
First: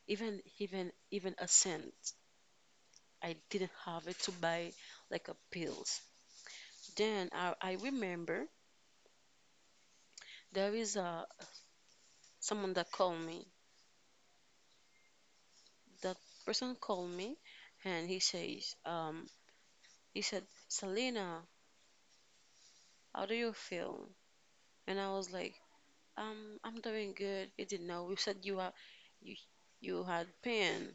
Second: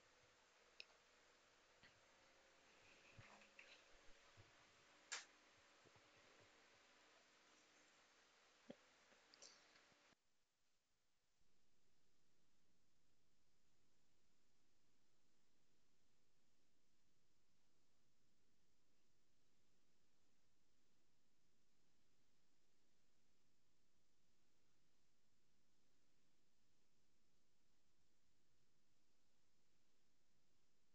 [SPEAKER 2] even a cent. I didn't have it to buy like a pills. Then I remember there is a someone that called me. That person called me, and he said, Selena, how do you feel? And I was like, I'm doing good. He didn't know. You said you, you had pain.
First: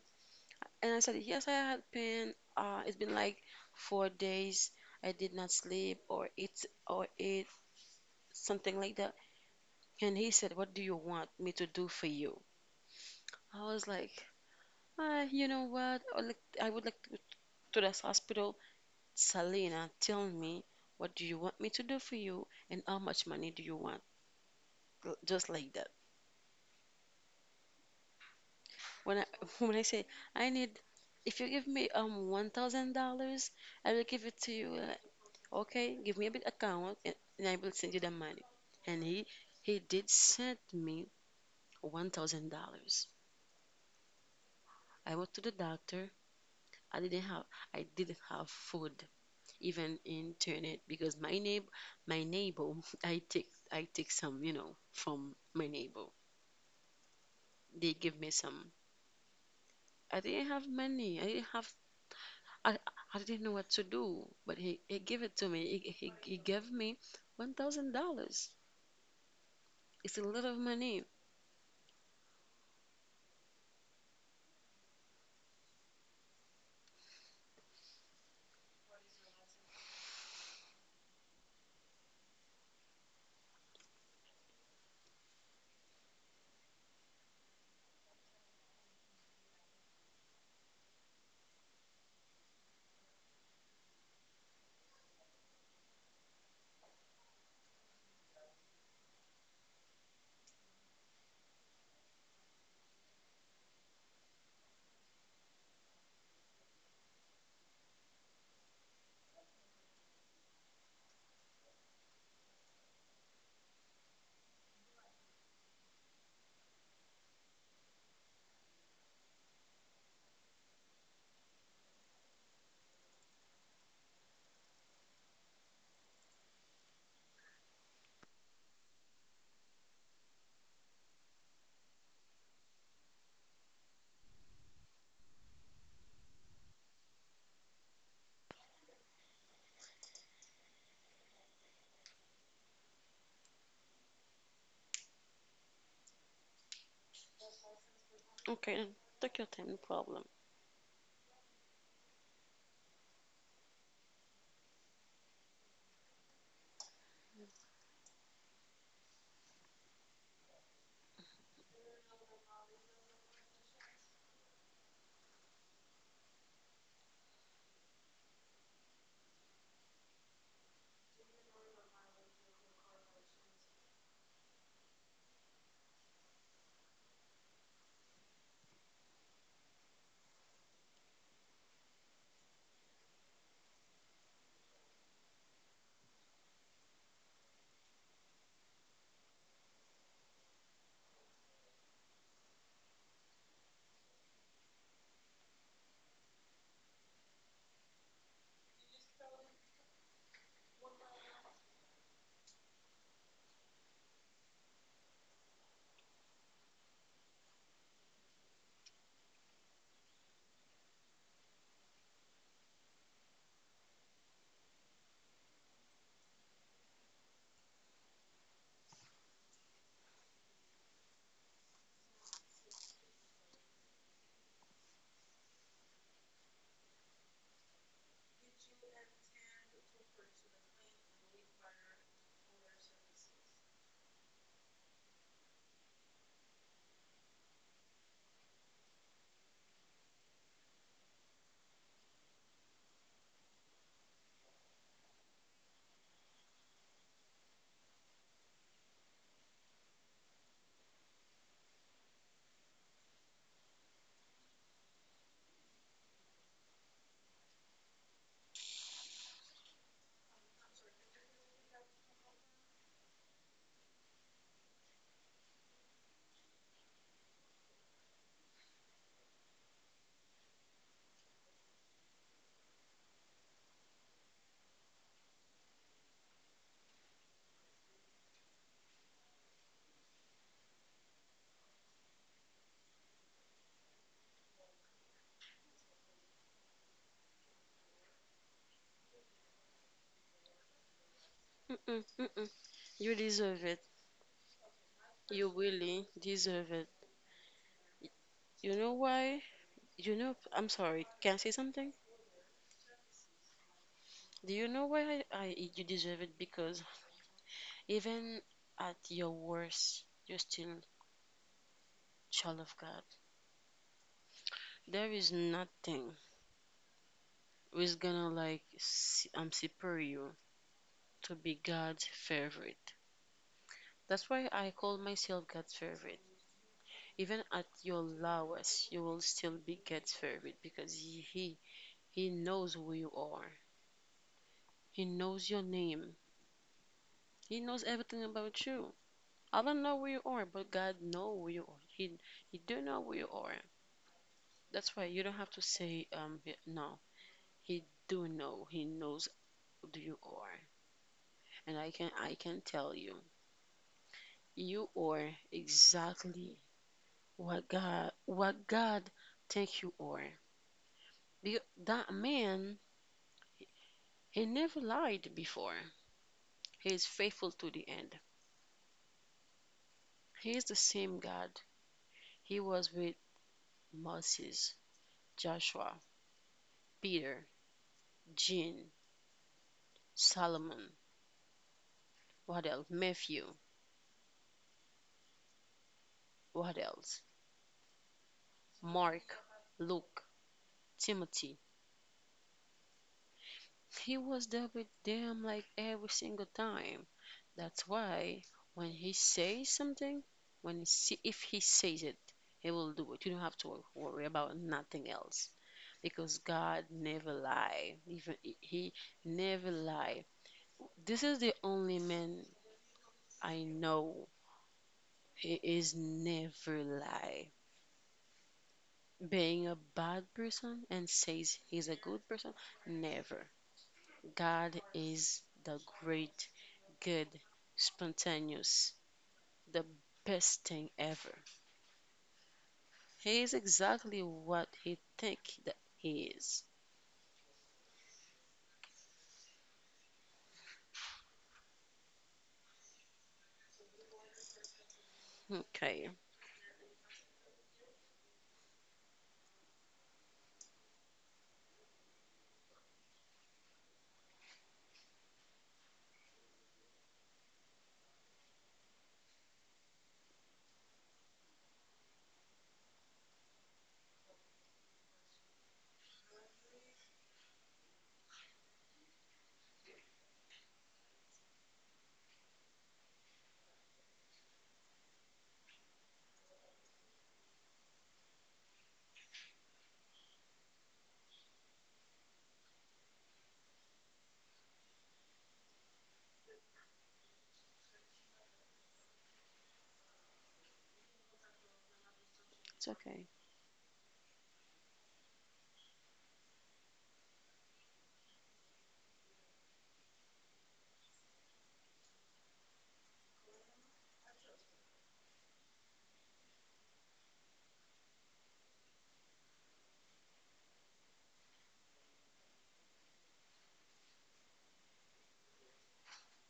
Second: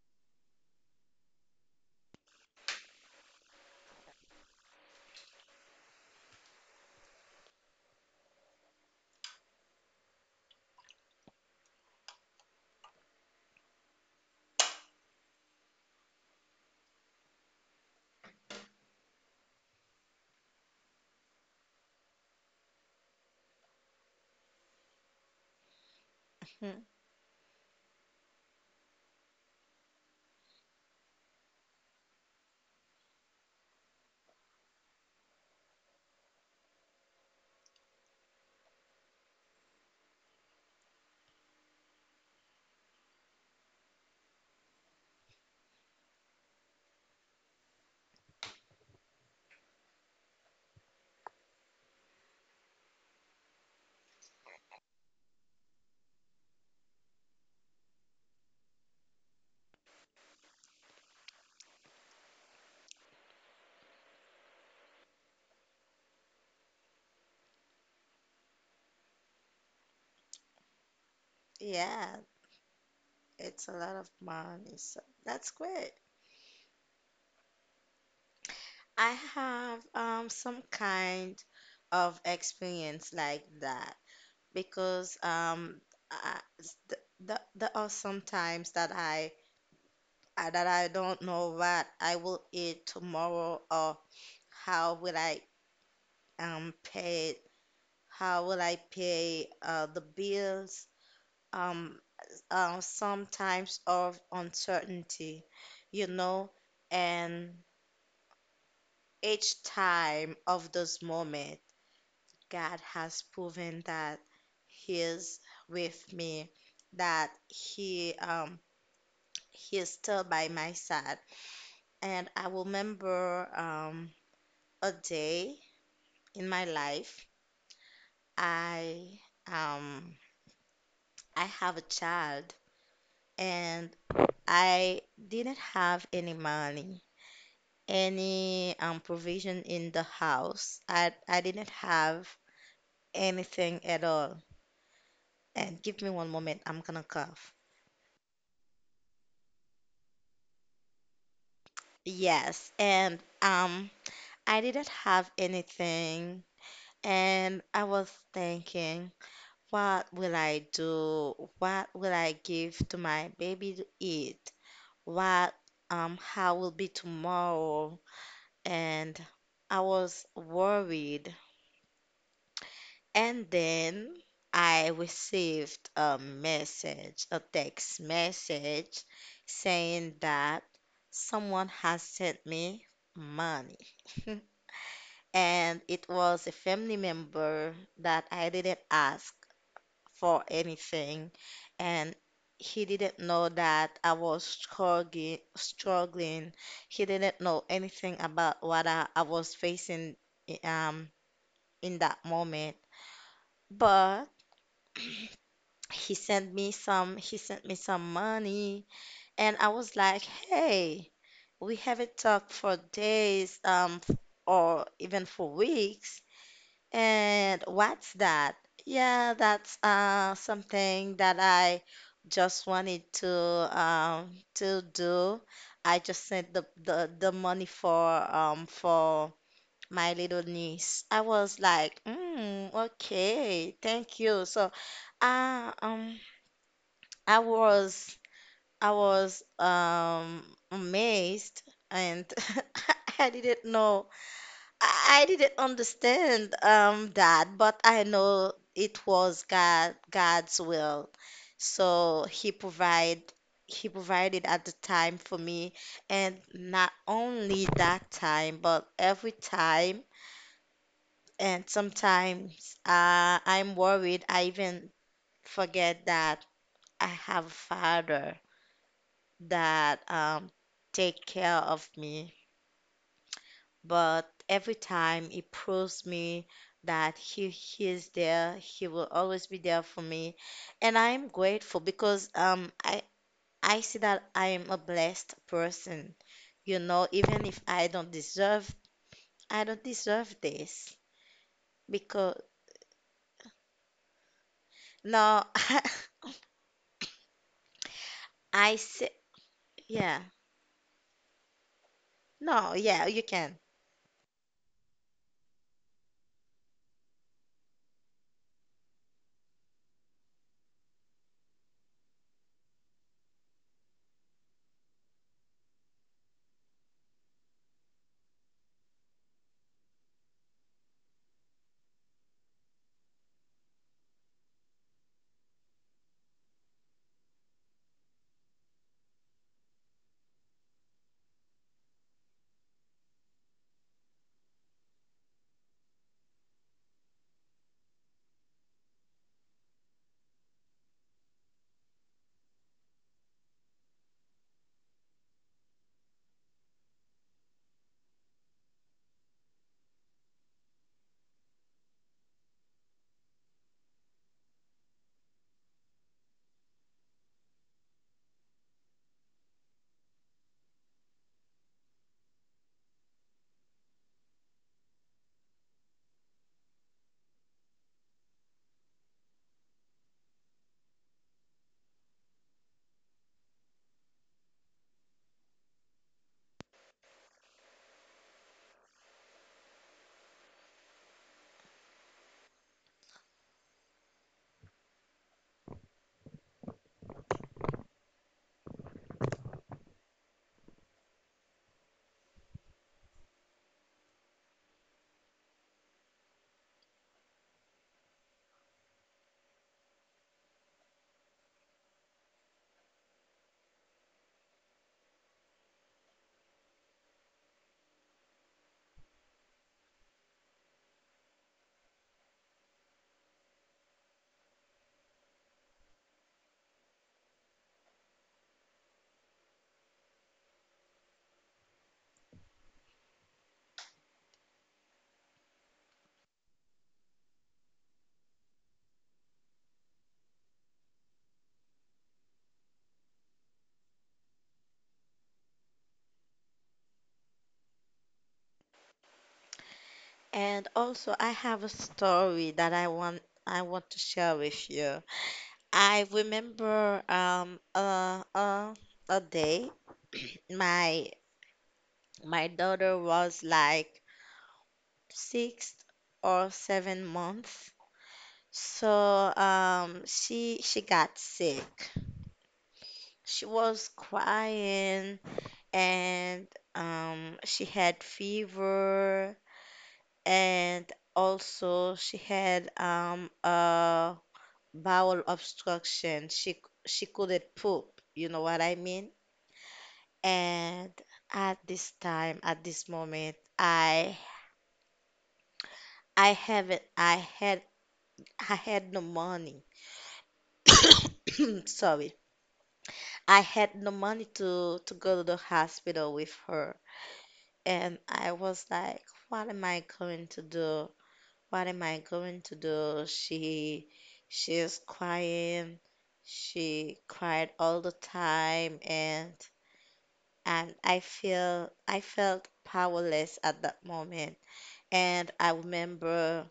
[SPEAKER 2] And I said, yes, I had pain. It's been like 4 days. I did not sleep or eat something like that. And he said, what do you want me to do for you? I was like, you know what? I would like to this hospital. Selena, tell me, what do you want me to do for you? And how much money do you want? Just like that.
[SPEAKER 1] Hmm.
[SPEAKER 2] When I when I say I need, if you give me $1,000, I will give it to you. Okay, give me a bit account and I will send you the money. And he did send me $1,000. I went to the doctor. I didn't have I didn't have food even in Turnit because my neighbor I take some you know from my neighbor. They give me some. I didn't have money. I I didn't know what to do, but he gave it to me. He gave me $1,000. It's a lot of money.
[SPEAKER 1] Yeah, it's a lot of money. So that's great. I have some kind of experience like that because I, th th there are some times that that I don't know what I will eat tomorrow or how will I pay. How will I pay the bills? Um, Sometimes of uncertainty, you know, and each time of this moment, God has proven that He is with me, that He is still by my side. And I remember a day in my life, I um, I have a child, and I didn't have any money, any provision in the house. I didn't have anything at all. And give me one moment, I'm gonna cough.
[SPEAKER 2] Okay, take your time, no problem.
[SPEAKER 1] Yes, and I didn't have anything, and I was thinking, what will I do? What will I give to my baby to eat? What, how will be tomorrow? And I was worried. And then I received a message, a text message saying that someone has sent me money. And it was a family member that I didn't ask for anything. And he didn't know that I was struggling, struggling. He didn't know anything about what I was facing i- um, in that moment. But he sent me some money and I was like, "Hey, we haven't talked for days or even for weeks. And what's that?" Yeah, that's something that I just wanted um to do. I just sent the money for my little niece. I was like, mm, okay, thank you. So, uh, um I was I was um amazed and I didn't know. I didn't understand that, but I know it was God's will. So he provided at the time for me and not only that time, but every time and sometimes I'm worried I even forget that I have a father that take care of me, but every time he proves me that he is there, he will always be there for me, and I am grateful because I see that I am a blessed person. You know, even if I don't deserve, I don't deserve this
[SPEAKER 2] Mm-mm,
[SPEAKER 1] because
[SPEAKER 2] mm-mm. You deserve it.
[SPEAKER 1] no,
[SPEAKER 2] You really deserve it.
[SPEAKER 1] I
[SPEAKER 2] You know
[SPEAKER 1] see,
[SPEAKER 2] why? You
[SPEAKER 1] yeah,
[SPEAKER 2] know, I'm sorry. Can I say something?
[SPEAKER 1] no, yeah, you can.
[SPEAKER 2] Do you know why I you deserve it? Because even at your worst, you're still child of God. There is nothing who's gonna like superior to be God's favorite. That's why I call myself God's favorite. Even at your lowest, you will still be God's favorite because he knows who you are. He knows your name. He knows everything about you. I don't know who you are, but God know who you are. He do know who you are. That's why you don't have to say no. He do know. He knows who you are. And I can tell you, you are exactly what God think you are. The- that man, he never lied before. He is faithful to the end. He is the same God he was with Moses, Joshua, Peter, Jean, Solomon. What else? Matthew. What else? Mark, Luke, Timothy. He was there with them like every single time. That's why when he says something, if he says it, he will do it. You don't have to worry about nothing else. Because God never lie. Even he never lie. This is the only man I know he is never lie. Being a bad person and says he's a good person, never. God is the great, good, spontaneous, the best thing ever. He is exactly what he think that he is.
[SPEAKER 1] And also, I have a story that I want to share with you. I
[SPEAKER 2] Okay,
[SPEAKER 1] remember a day my my daughter was like 6 or 7 months. So she got sick. She was crying and she had fever and also she had a bowel obstruction. She couldn't poop. You know what I mean? And at this time, at this moment, I haven't I had I had no money. Sorry.
[SPEAKER 2] it's okay.
[SPEAKER 1] I had no money to go to the hospital with her. And I was like, what am I going to do? What am I going to do? She's crying. She cried all the time and I felt powerless at that moment. And I remember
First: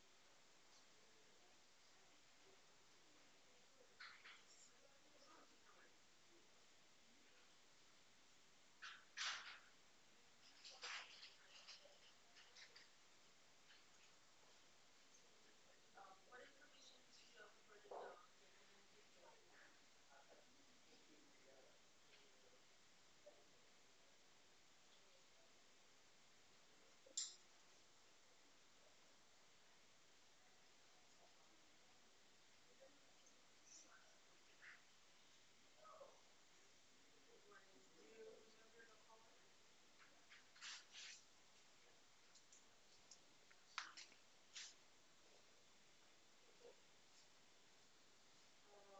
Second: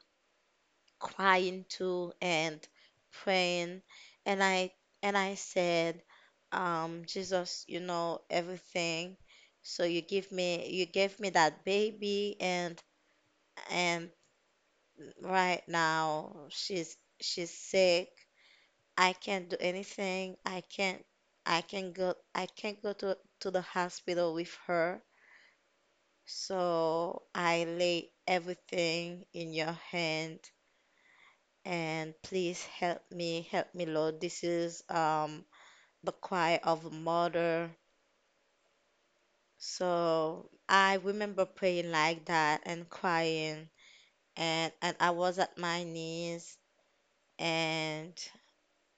[SPEAKER 1] crying too and praying and I said, Jesus, you know everything. So you gave me that baby and right now she's sick. I can't do anything. I can't go to the hospital with her. So I lay everything in your hand and please help me, Lord. This is the cry of a mother. So I remember praying like that and crying, and I was at my knees, and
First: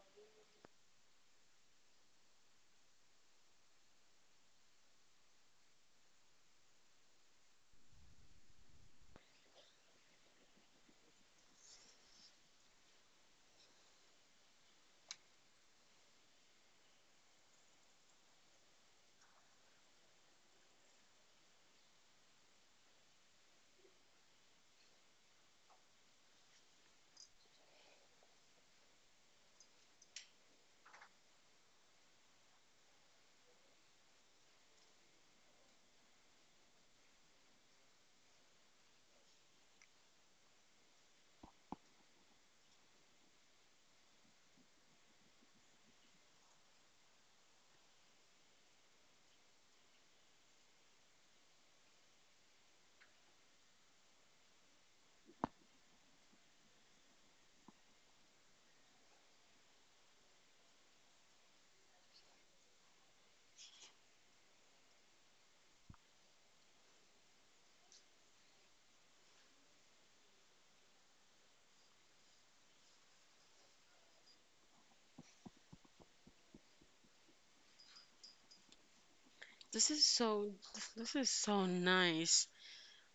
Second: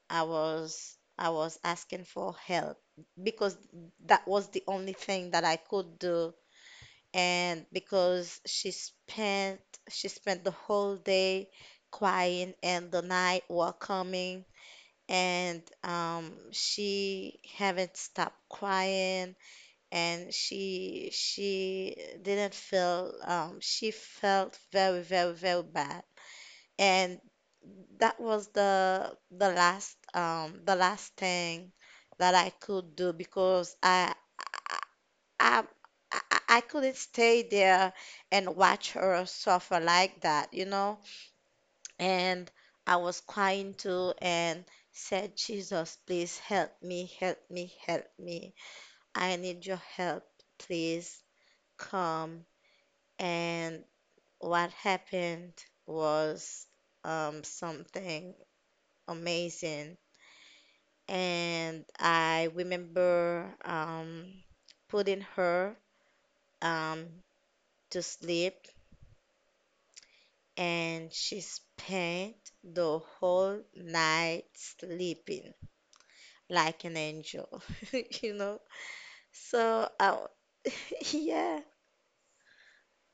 [SPEAKER 1] I was asking for help because that was the only thing that I could do. And because she spent the whole day crying and the night were coming and she haven't stopped crying and she didn't feel she felt very very very bad and that was the last thing that I could do because I, I I couldn't stay there and watch her suffer like that, you know, and I was crying too and said, Jesus, please help me, help me, help me. I need your help. Please come. And what happened was something amazing. And I remember putting her um, to sleep, and she spent the whole night sleeping like an angel, you know?
[SPEAKER 2] This
[SPEAKER 1] So,
[SPEAKER 2] is
[SPEAKER 1] uh,
[SPEAKER 2] so this is
[SPEAKER 1] yeah,
[SPEAKER 2] so nice.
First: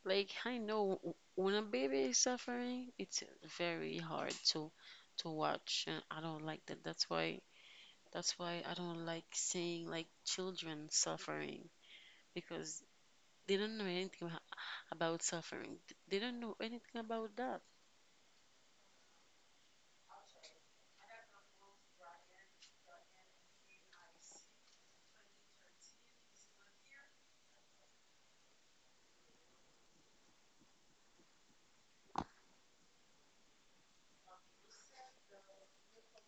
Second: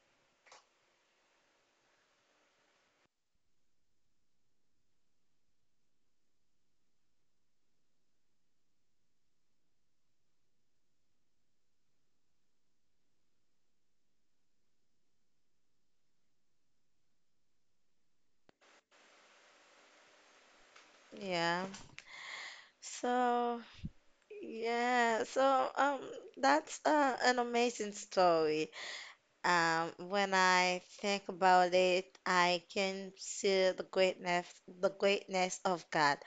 [SPEAKER 2] Like I know when a baby is suffering, it's very hard to watch, and I don't like that. That's why I don't like seeing like children suffering because they don't know anything about suffering. They don't know anything about that.
[SPEAKER 1] yeah. So, yeah, so um, that's an amazing story. When I think about it, I can see the greatness of God.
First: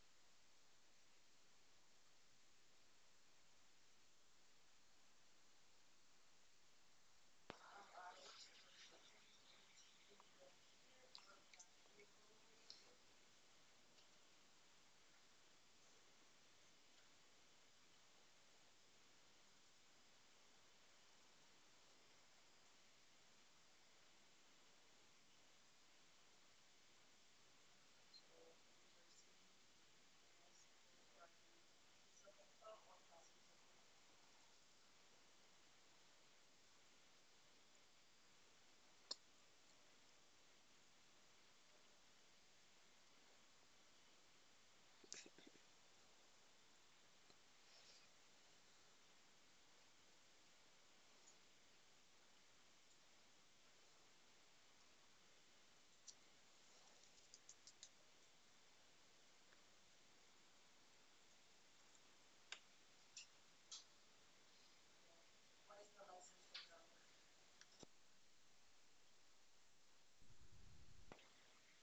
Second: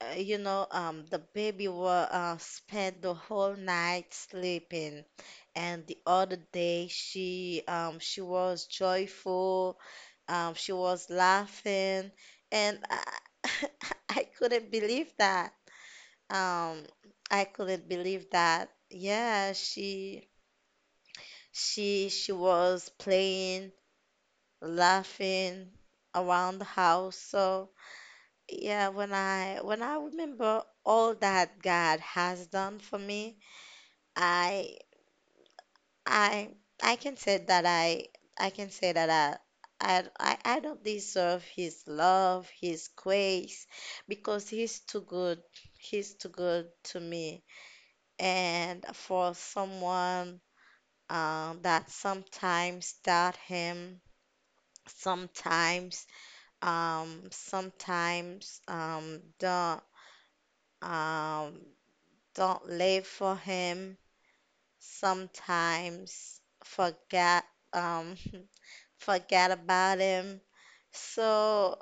[SPEAKER 1] You know, the baby were spent the whole night sleeping, and the other day she was joyful. She was laughing, and I couldn't believe that. Um, I couldn't believe that. Yeah, she she was playing, laughing around the house. So yeah, when I remember all that God has done for me, I I I can say that I I can say that I I don't deserve his love, his grace, because he's too good. He's too good to me. And for someone that sometimes doubt him, sometimes sometimes um don't live for him, sometimes forget um forget about him. So,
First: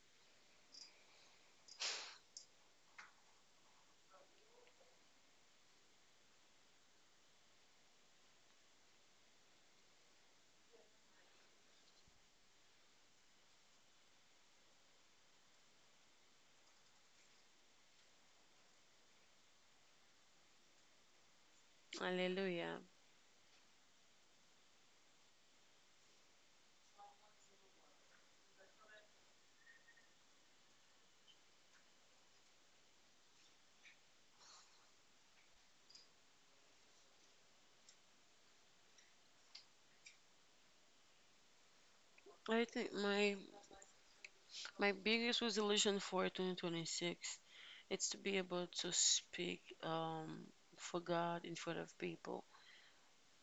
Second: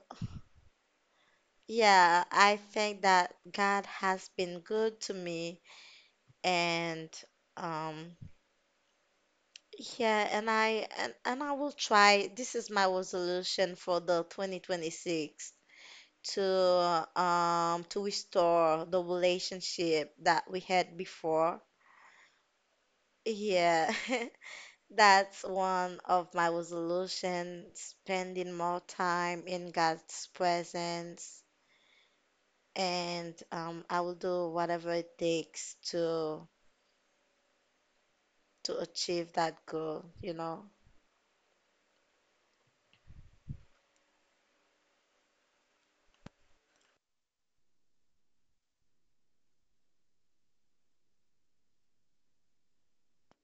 [SPEAKER 1] yeah, I think that God has been good to me and um yeah, and I will try. This is my resolution for the 2026 to restore the relationship that we had before.
[SPEAKER 2] Hallelujah.
[SPEAKER 1] Yeah. That's one of my resolutions, spending more time in God's presence and I will do whatever it takes to achieve that goal, you know.
[SPEAKER 2] I think my biggest resolution for 2026 it's to be able to speak for God in front of people,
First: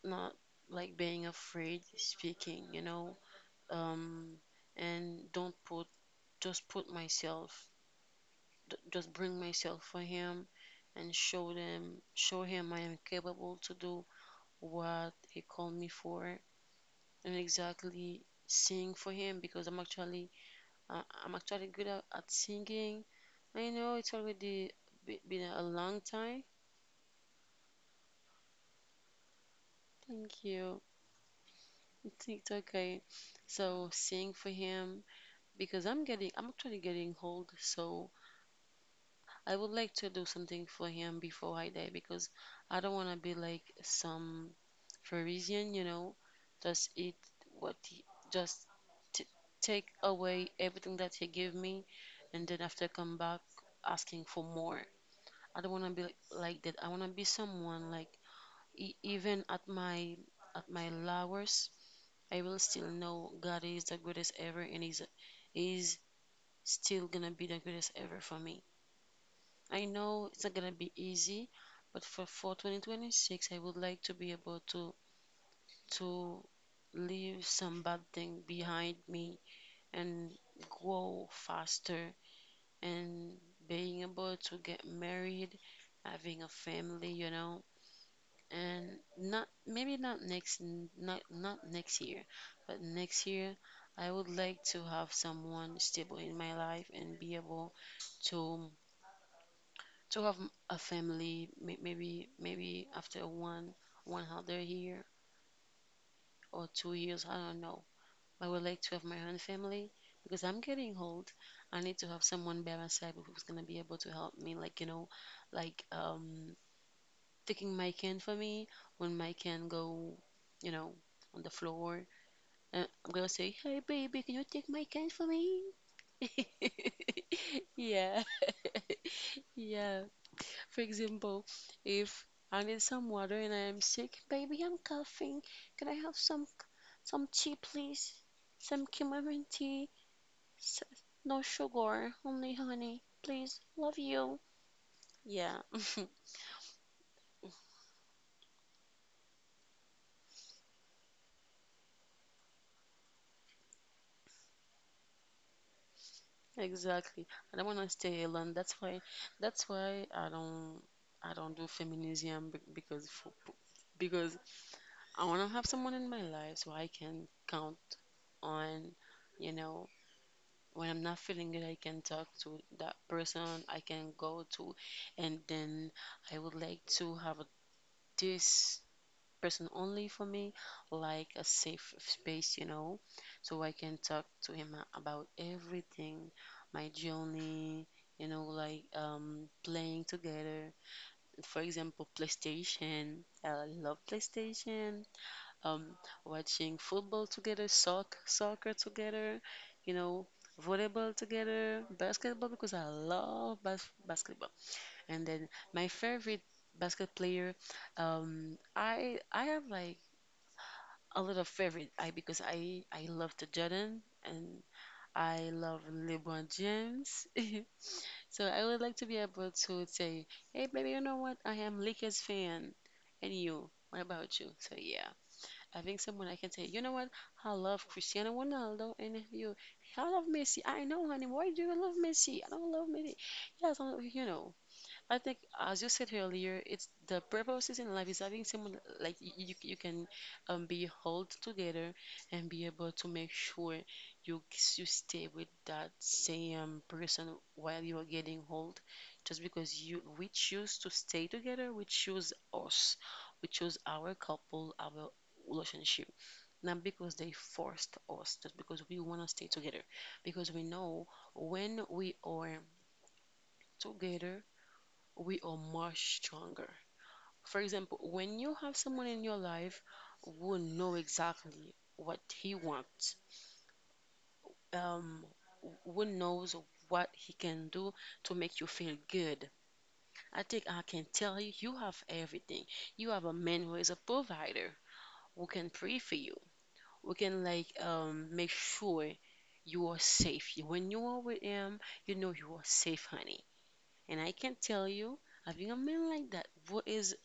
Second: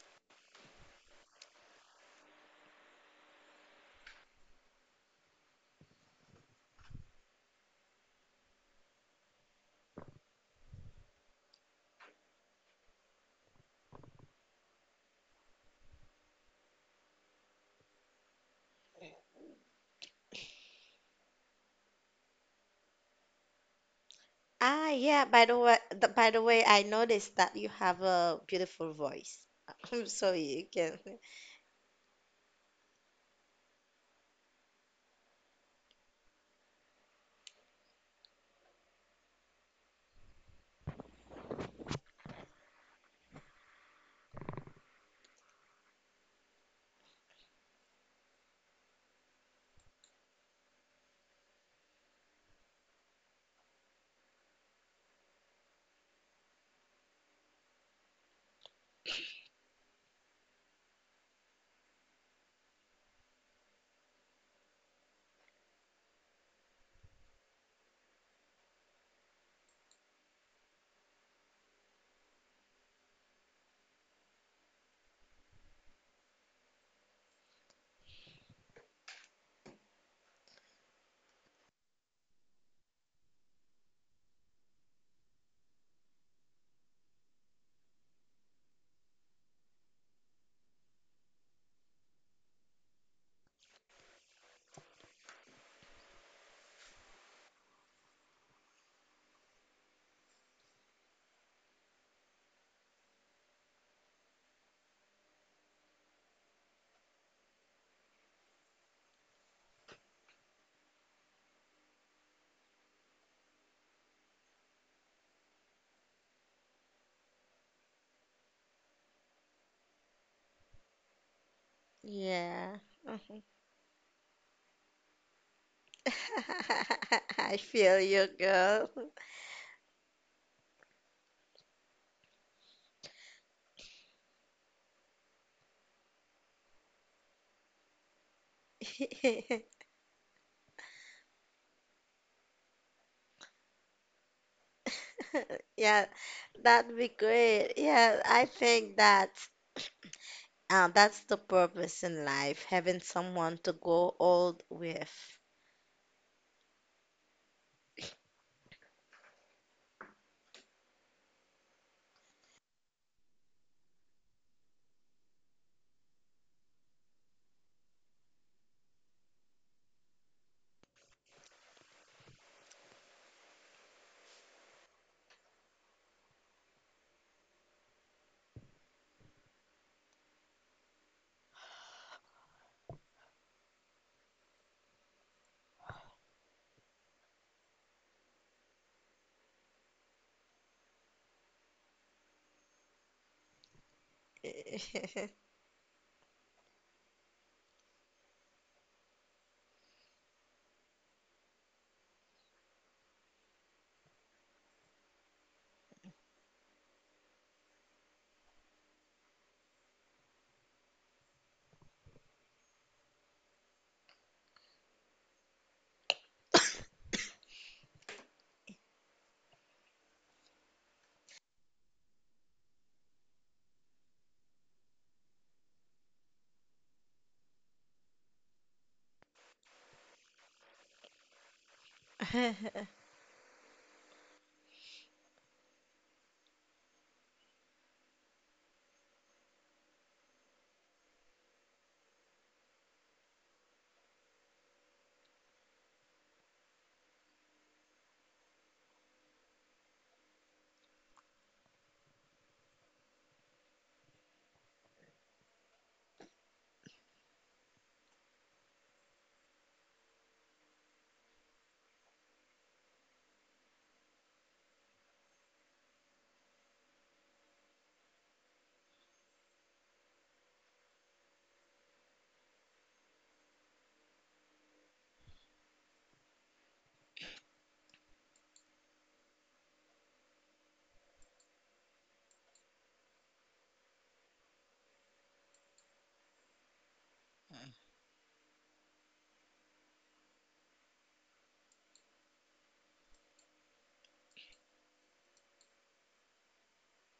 [SPEAKER 2] not like being afraid speaking, you know, um, and don't put just put myself just bring myself for him and show him I am capable to do what he called me for and exactly sing for him because I'm actually good at singing. I know it's already
[SPEAKER 1] Ah, yeah,
[SPEAKER 2] been a long
[SPEAKER 1] by
[SPEAKER 2] time.
[SPEAKER 1] the way, I noticed that you have a beautiful voice. So
[SPEAKER 2] Thank
[SPEAKER 1] you
[SPEAKER 2] you.
[SPEAKER 1] can,
[SPEAKER 2] It's okay. So sing for him because I'm actually getting old. So I would like to do something for him before I die because I don't want to be like some Pharisee, you know, just eat what just t- take away everything that he gave me and then after come back asking for more. I don't want to be like that. I want to be someone like even at my lowest, I will still know God is the greatest ever and is still gonna be the greatest ever for me. I know it's not gonna be easy, but for 2026, I would like to be able to leave some bad thing behind me and grow faster and being able to get married, having a family, you know, and not maybe not next not next year, but next year I would like to have someone stable in my life and be able to to have a family maybe after one other year or 2 years. I don't know. I would like to have my own family because I'm getting old. I need to have someone by my side who's going to be able to help me, like, you know, like taking my can for me when my can go, you know, on the floor.
[SPEAKER 1] yeah.
[SPEAKER 2] I'm going to
[SPEAKER 1] Mhm.
[SPEAKER 2] say, hey baby, can you take my can for me?
[SPEAKER 1] I feel
[SPEAKER 2] Yeah,
[SPEAKER 1] you, girl.
[SPEAKER 2] yeah. For example, if I need some water and I am sick, baby, I'm coughing. Can I have some tea, please? Some chamomile tea. S- No sugar, only honey. Please, love you. Yeah,
[SPEAKER 1] Yeah, that'd be great. Yeah, I think that that's the purpose in life, having someone to go old with.
[SPEAKER 2] exactly. I don't want to stay alone. That's why. That's why I don't. I don't do feminism because I want to have someone in my life so I can count on, you know, when I'm not feeling good, I can talk to that person I can go to, and then I would like to have this person only for me, like a safe space, you know, so I can talk to him about everything, my journey, you know, like playing together. For example, PlayStation. I love PlayStation, um, watching football together, soccer together, you know, volleyball together, basketball because I love basketball. And then my favorite basket player, I have like a lot of favorite. I because I love the Jordan and I love LeBron James. So I would like to be able to say, hey baby, you know what? I am Lakers fan, and you. What about you? So yeah. Having someone I can say, you know what? I love Cristiano Ronaldo, and you, I love Messi. I know, honey. Why do you love Messi? I don't love Messi. Yes, I, don't- you know. I think, as you said earlier, it's the purposes in life is having someone like you, you can be held together and be able to make sure you you stay with that same person while you are getting old. Just because you we choose to stay together, we choose us, we choose our couple, our relationship, not because they forced us, just because we want to stay together, because we know when we are together we are much stronger. For example, when you have someone in your life who know exactly what he wants, um, who knows what he can do to make you feel good, I think I can tell you, you have everything. You have a man who is a provider, who can pray for you, who can like make sure you are safe. When you are with him, you know you are safe, honey. And I can tell you, having a man like that who is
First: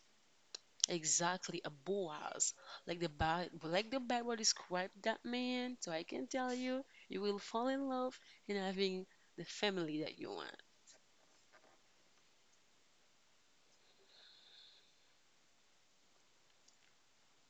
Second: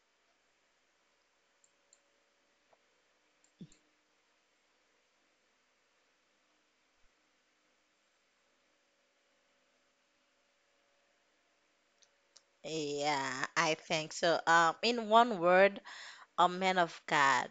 [SPEAKER 2] exactly a Boaz. Like like the Bible described that man, so I can tell you, you will fall in love and having the family that you want.
[SPEAKER 1] Yeah, I think so. In one word, a man of God,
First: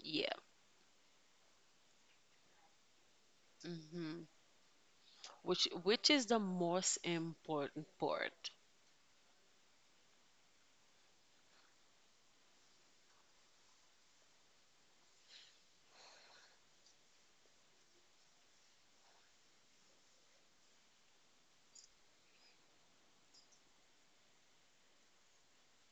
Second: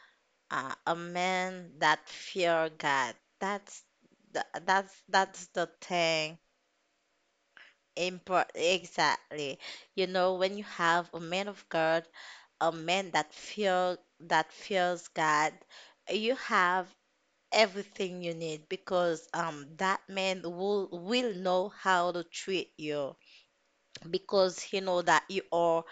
[SPEAKER 2] Yeah.
[SPEAKER 1] a man that fear God. That's
[SPEAKER 2] Hmm.
[SPEAKER 1] that's the
[SPEAKER 2] Which is
[SPEAKER 1] thing.
[SPEAKER 2] the most important part?
[SPEAKER 1] Import exactly. You know, when you have a man of God, a man that fears God, you have everything you need because that man will know how to treat you because he know that you are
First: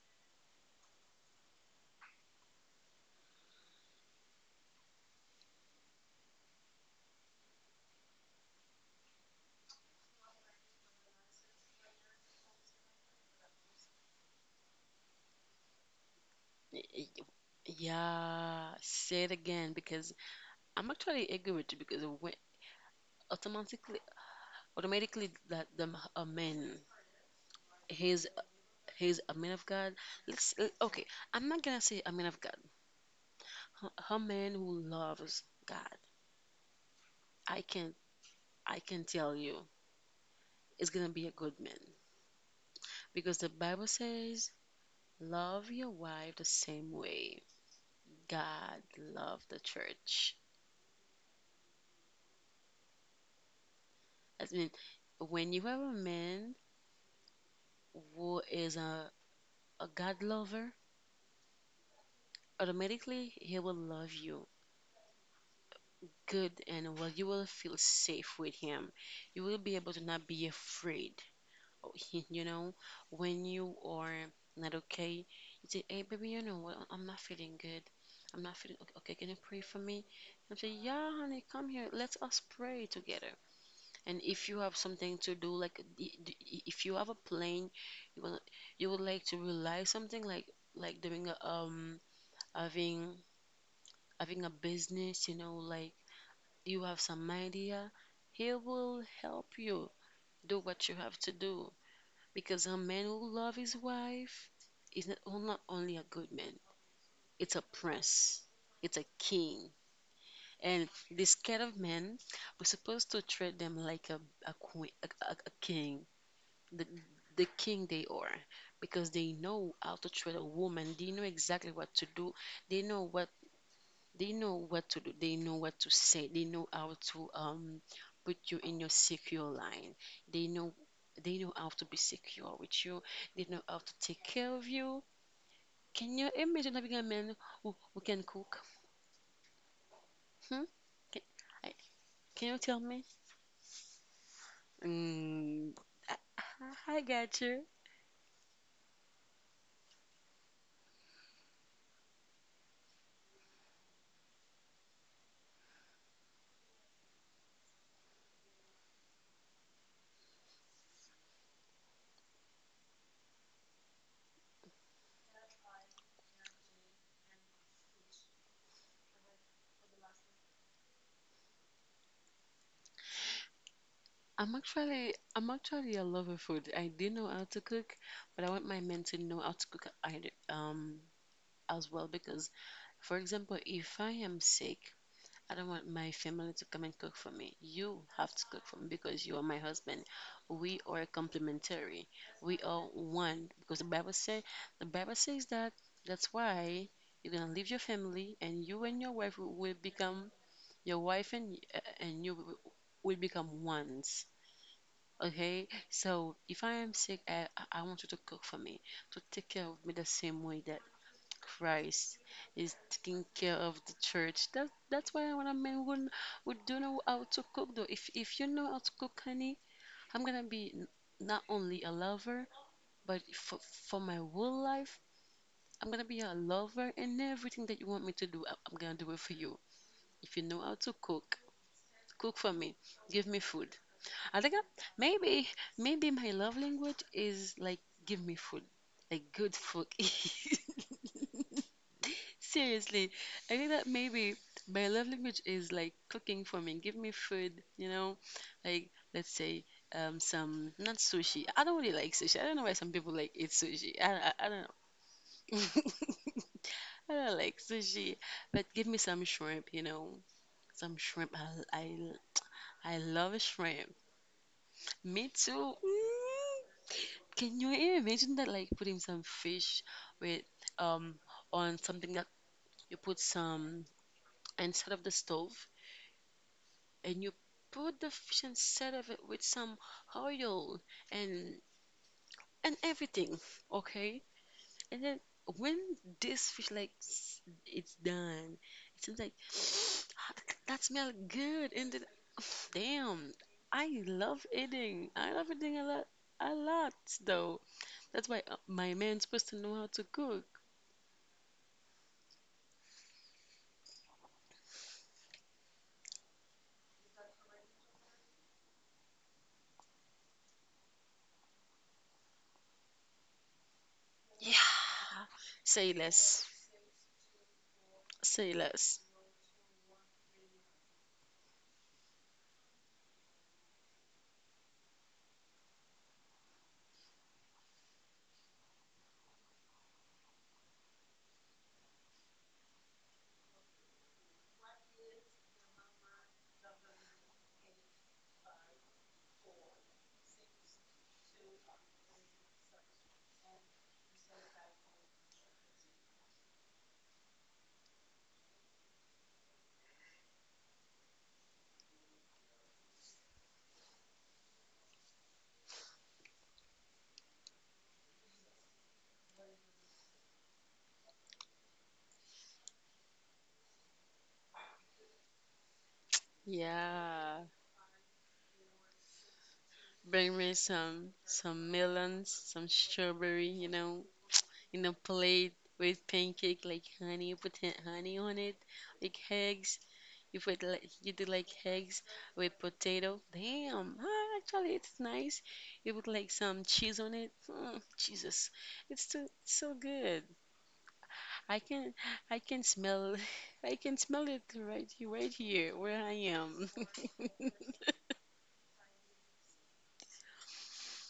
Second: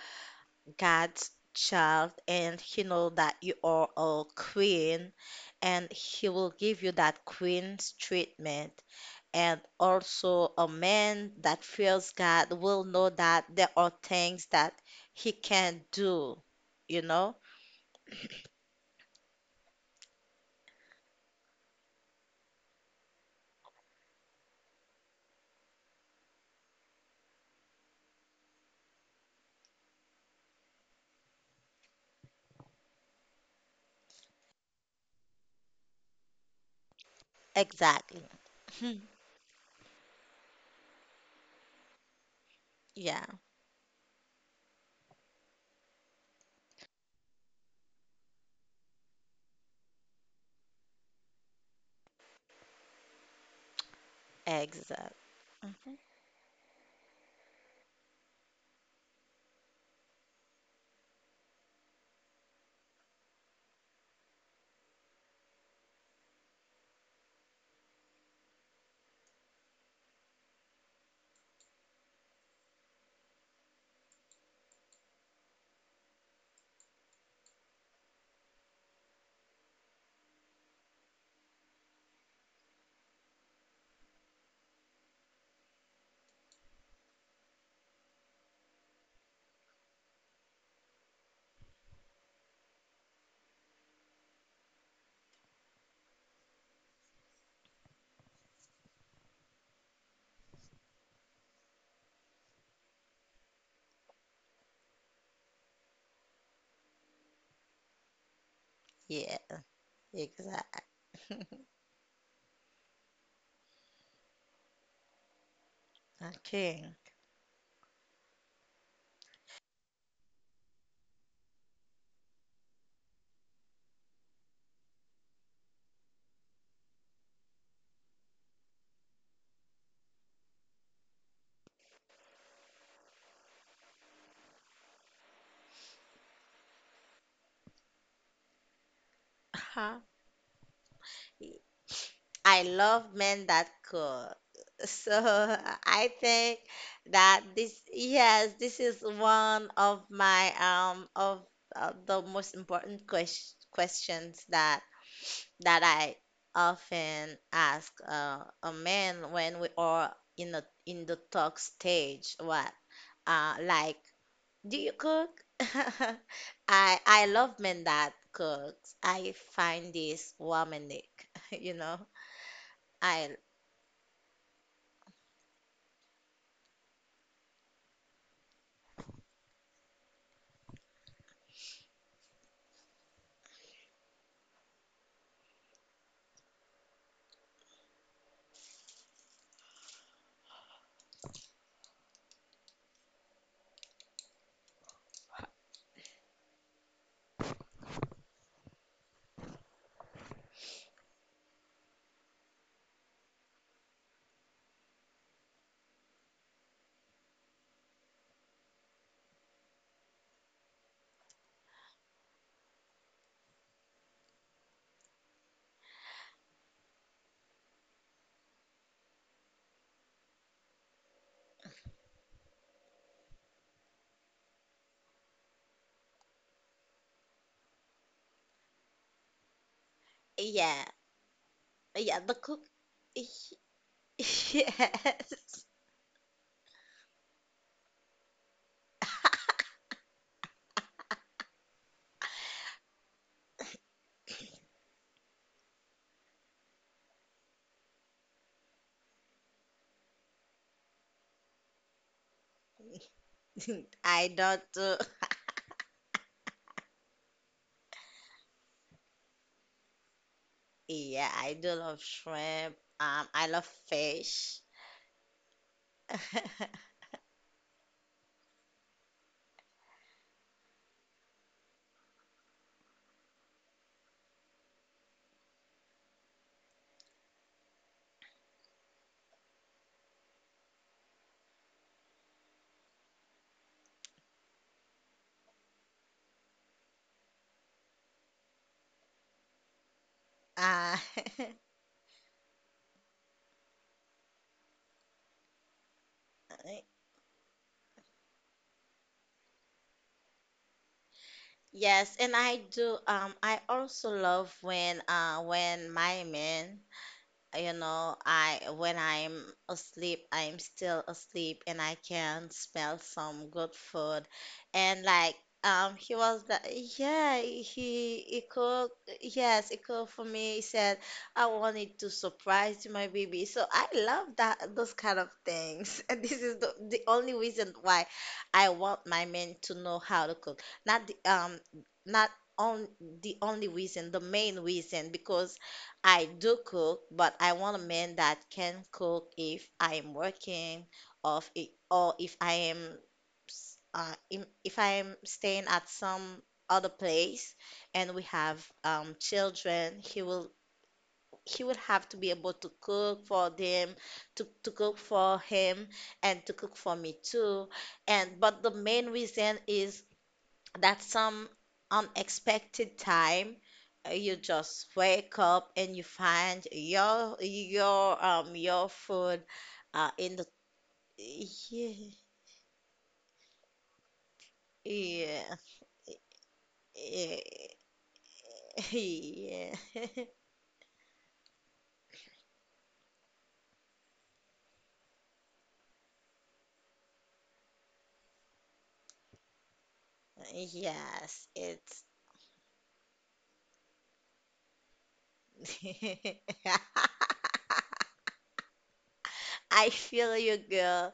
[SPEAKER 1] God's child and he know that you are a queen and he will give you that queen's treatment and also a man that fears God will know that there are things that he can not do,
[SPEAKER 2] Y-
[SPEAKER 1] you
[SPEAKER 2] y-
[SPEAKER 1] know?
[SPEAKER 2] Yeah, say it again because I'm actually agree with you because when automatically automatically that a man he's he's a man of God. Let's Okay. I'm not gonna say a man of God. A man who loves God, I can
[SPEAKER 1] Exactly.
[SPEAKER 2] I
[SPEAKER 1] Hmm.
[SPEAKER 2] can tell you, is gonna be a good man
[SPEAKER 1] Yeah,
[SPEAKER 2] because the Bible says, "Love your wife the same way God loved the church." I mean,
[SPEAKER 1] exactly.
[SPEAKER 2] when you have a man who is a God lover, automatically he will love you good and well. You will feel safe with him. You will be able to not be afraid you know, when you are not okay, you say, "Hey, baby, you know what? I'm not feeling good. I'm not feeling okay. Okay, can you pray for me?" I say, "Yeah, honey, come here. Let us pray together." And if you have something to do, like if you have a plan, you will you would like to realize something like doing a, having having a business, like you have some idea, he will help you do what you have to do because a man who loves his wife is not only a good man, it's a prince, it's a
[SPEAKER 1] Yeah,
[SPEAKER 2] king.
[SPEAKER 1] exactly.
[SPEAKER 2] And this kind of men, we're supposed to treat them like a queen, a king, the,
[SPEAKER 1] Okay.
[SPEAKER 2] the king they are, because they know how to treat a woman. They know exactly what to do. They know what they know what to do. They know what to say. They know how to put you in your secure line. They know they know how to be secure with you. They know how to take care of you. Can you imagine having a man who can cook?
[SPEAKER 1] Uh-huh.
[SPEAKER 2] Hmm? Can, I, can you
[SPEAKER 1] I
[SPEAKER 2] tell me?
[SPEAKER 1] love men that cook. So
[SPEAKER 2] Mm,
[SPEAKER 1] I
[SPEAKER 2] I,
[SPEAKER 1] think
[SPEAKER 2] I got
[SPEAKER 1] that
[SPEAKER 2] you.
[SPEAKER 1] yes, this is one of my of the most important questions that that I often ask a man when we are in the talk stage. What? Like, do you cook? I love men that cooks. I find this romantic, you know. I.
[SPEAKER 2] I'm actually a lover of food. I do know how to cook, but I want my men to know how to cook either, as well because for example, if I am sick, I don't want my family to come and cook for me. You have to cook for me because you are my husband. We are complementary. We are one because the Bible say the Bible says that that's why you're gonna leave your family and you and your wife will become your wife and and you will become ones. Okay, so if I am sick, I want you to cook for me, to take care of me the same way that Christ is taking care of the church. That that's why when I mean would don't know how to cook though. If you know how to cook, honey, I'm gonna be not only a lover, but for my whole life, I'm gonna be a lover and everything that you want me to do, I'm gonna do it for you. If you know how
[SPEAKER 1] Yeah,
[SPEAKER 2] to cook,
[SPEAKER 1] yeah, the
[SPEAKER 2] cook for
[SPEAKER 1] cook.
[SPEAKER 2] me, give me food. I think I, maybe
[SPEAKER 1] Yes,
[SPEAKER 2] maybe my love language is like give me food, like good food. Seriously, I think that maybe my love language is like cooking for me. Give me food, you know, like let's say some not sushi. I don't really like sushi. I don't know why some people like eat sushi.
[SPEAKER 1] I
[SPEAKER 2] I
[SPEAKER 1] don't
[SPEAKER 2] don't
[SPEAKER 1] do too.
[SPEAKER 2] know. I don't like sushi, but give me some
[SPEAKER 1] Yeah,
[SPEAKER 2] shrimp.
[SPEAKER 1] I do love shrimp.
[SPEAKER 2] I love
[SPEAKER 1] I love
[SPEAKER 2] shrimp.
[SPEAKER 1] fish.
[SPEAKER 2] Me too. Mm. Can you even imagine that like putting some fish with um on something that you put some inside of the stove? And you put the fish inside of it with some oil and and everything, okay, and then when this fish it's done, it seems like that
[SPEAKER 1] Uh,
[SPEAKER 2] smell good and then damn, I love eating a lot though. That's why my man's supposed to know how to cook.
[SPEAKER 1] yes, and I do. I also love when my man, you know, I when I'm asleep, I'm still asleep and I can smell some good food
[SPEAKER 2] Yeah,
[SPEAKER 1] and like
[SPEAKER 2] say
[SPEAKER 1] he was
[SPEAKER 2] less.
[SPEAKER 1] like yeah he
[SPEAKER 2] Say
[SPEAKER 1] cooked.
[SPEAKER 2] less.
[SPEAKER 1] Yes, he cooked for me. He said I wanted to surprise my baby. So I love that those kind of things, and this is the only reason why I want my men to know how to cook, not the not on the only reason, the main reason, because I do cook, but I want a man that can cook if I am working, or if I am if I am staying at some other place and we have children, he would have to be able to cook for them, to cook for him, and to cook for me too. And but the main reason is that some unexpected time you just wake up and you find
[SPEAKER 2] Yeah,
[SPEAKER 1] your food in
[SPEAKER 2] bring
[SPEAKER 1] the
[SPEAKER 2] me some
[SPEAKER 1] yeah
[SPEAKER 2] melons, some strawberry, you know, in a
[SPEAKER 1] yeah
[SPEAKER 2] plate with pancake, like honey, put
[SPEAKER 1] yeah
[SPEAKER 2] honey on it, like
[SPEAKER 1] yeah
[SPEAKER 2] eggs. If we like you do like eggs with potato, damn, ah, actually it's nice. You put like some cheese on it. Mm, Jesus, it's so good.
[SPEAKER 1] yes
[SPEAKER 2] I can
[SPEAKER 1] it's
[SPEAKER 2] I can smell I can smell it right here where I am.
[SPEAKER 1] I feel you, girl.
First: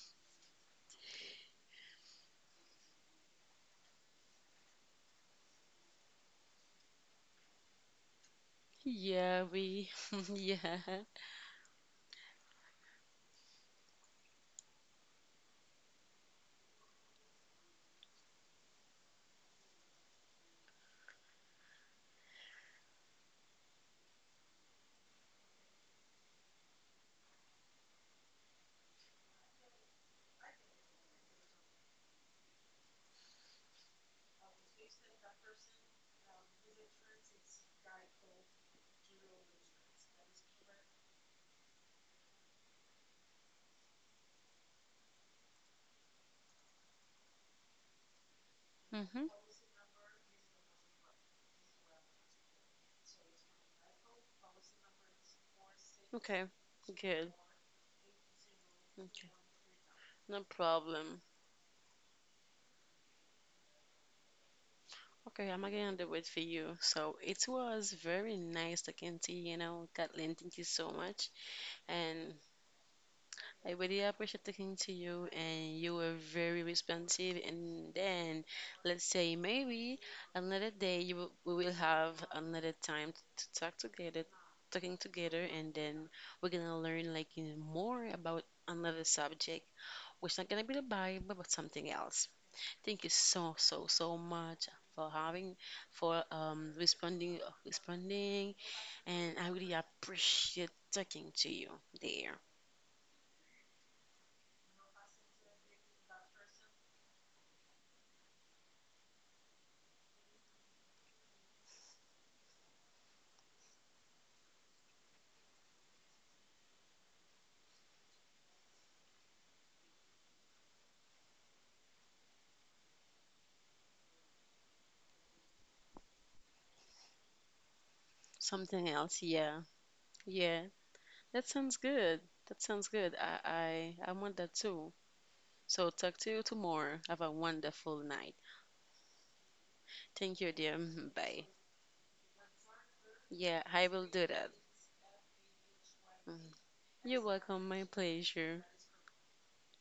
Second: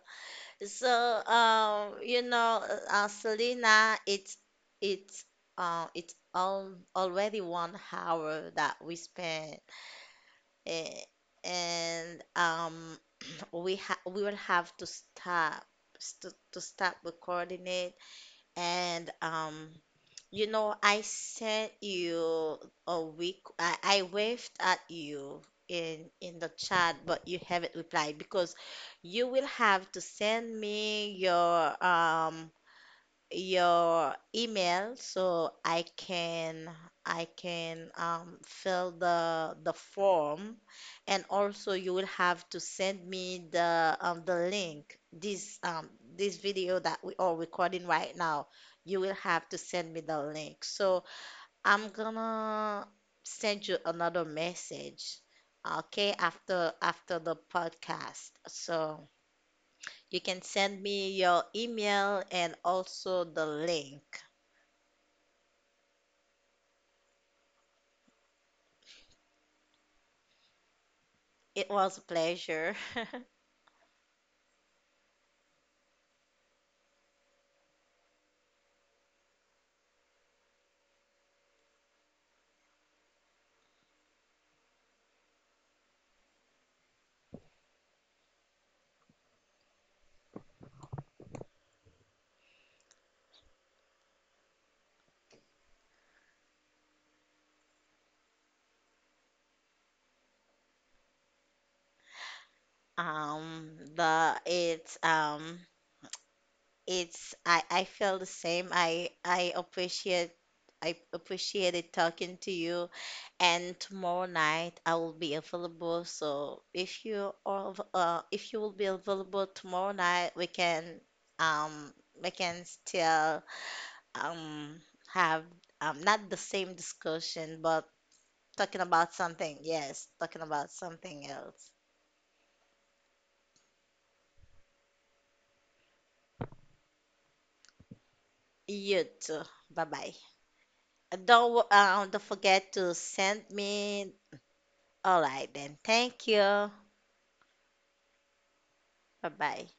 [SPEAKER 1] So, you know, Selena, it's it's al already 1 hour that we
[SPEAKER 2] Yeah,
[SPEAKER 1] spent,
[SPEAKER 2] we yeah.
[SPEAKER 1] eh, and we will have to stop to stop recording it, and you know, I sent you a week. I waved at you in the chat, but you haven't replied because you will have to send me um your email so I can fill the form, and also you will have to send me the link, this this video that we are recording right now. You will
[SPEAKER 2] Hmm.
[SPEAKER 1] have to send me the link, so I'm gonna send you another message, okay,
[SPEAKER 2] Okay,
[SPEAKER 1] after after
[SPEAKER 2] good.
[SPEAKER 1] the podcast, so
[SPEAKER 2] Okay,
[SPEAKER 1] you can
[SPEAKER 2] no
[SPEAKER 1] send me
[SPEAKER 2] problem.
[SPEAKER 1] your email and also the link.
[SPEAKER 2] Okay, I'm again on the wait for you. So it was very nice talking to you, you know, Kathleen. Thank you so much.
[SPEAKER 1] It was a
[SPEAKER 2] And
[SPEAKER 1] pleasure.
[SPEAKER 2] I really appreciate talking to you, and you were very responsive. And then, let's say maybe another day we will have another time to talk together, talking together, and then we're gonna learn, like you know, more about another subject, which not gonna be the Bible, but something else. Thank you so so so much for having for responding responding and I really appreciate talking to you there.
[SPEAKER 1] The it's I feel the same. I appreciate, I appreciated talking to you. And tomorrow night I will be available. So if you are if you will be available tomorrow night, um we can still um have not the same discussion, but talking
[SPEAKER 2] Something
[SPEAKER 1] about
[SPEAKER 2] else,
[SPEAKER 1] something.
[SPEAKER 2] yeah.
[SPEAKER 1] Yes, talking
[SPEAKER 2] Yeah.
[SPEAKER 1] about something
[SPEAKER 2] That
[SPEAKER 1] else.
[SPEAKER 2] sounds good. That sounds good. I want that too. So talk to you tomorrow. Have a wonderful night.
[SPEAKER 1] You too. Bye bye.
[SPEAKER 2] Thank you, dear. Bye.
[SPEAKER 1] Don't forget to send
[SPEAKER 2] Yeah, I will
[SPEAKER 1] me.
[SPEAKER 2] do that.
[SPEAKER 1] All right then. Thank
[SPEAKER 2] Mm.
[SPEAKER 1] you.
[SPEAKER 2] You're welcome. My pleasure.
[SPEAKER 1] Bye bye.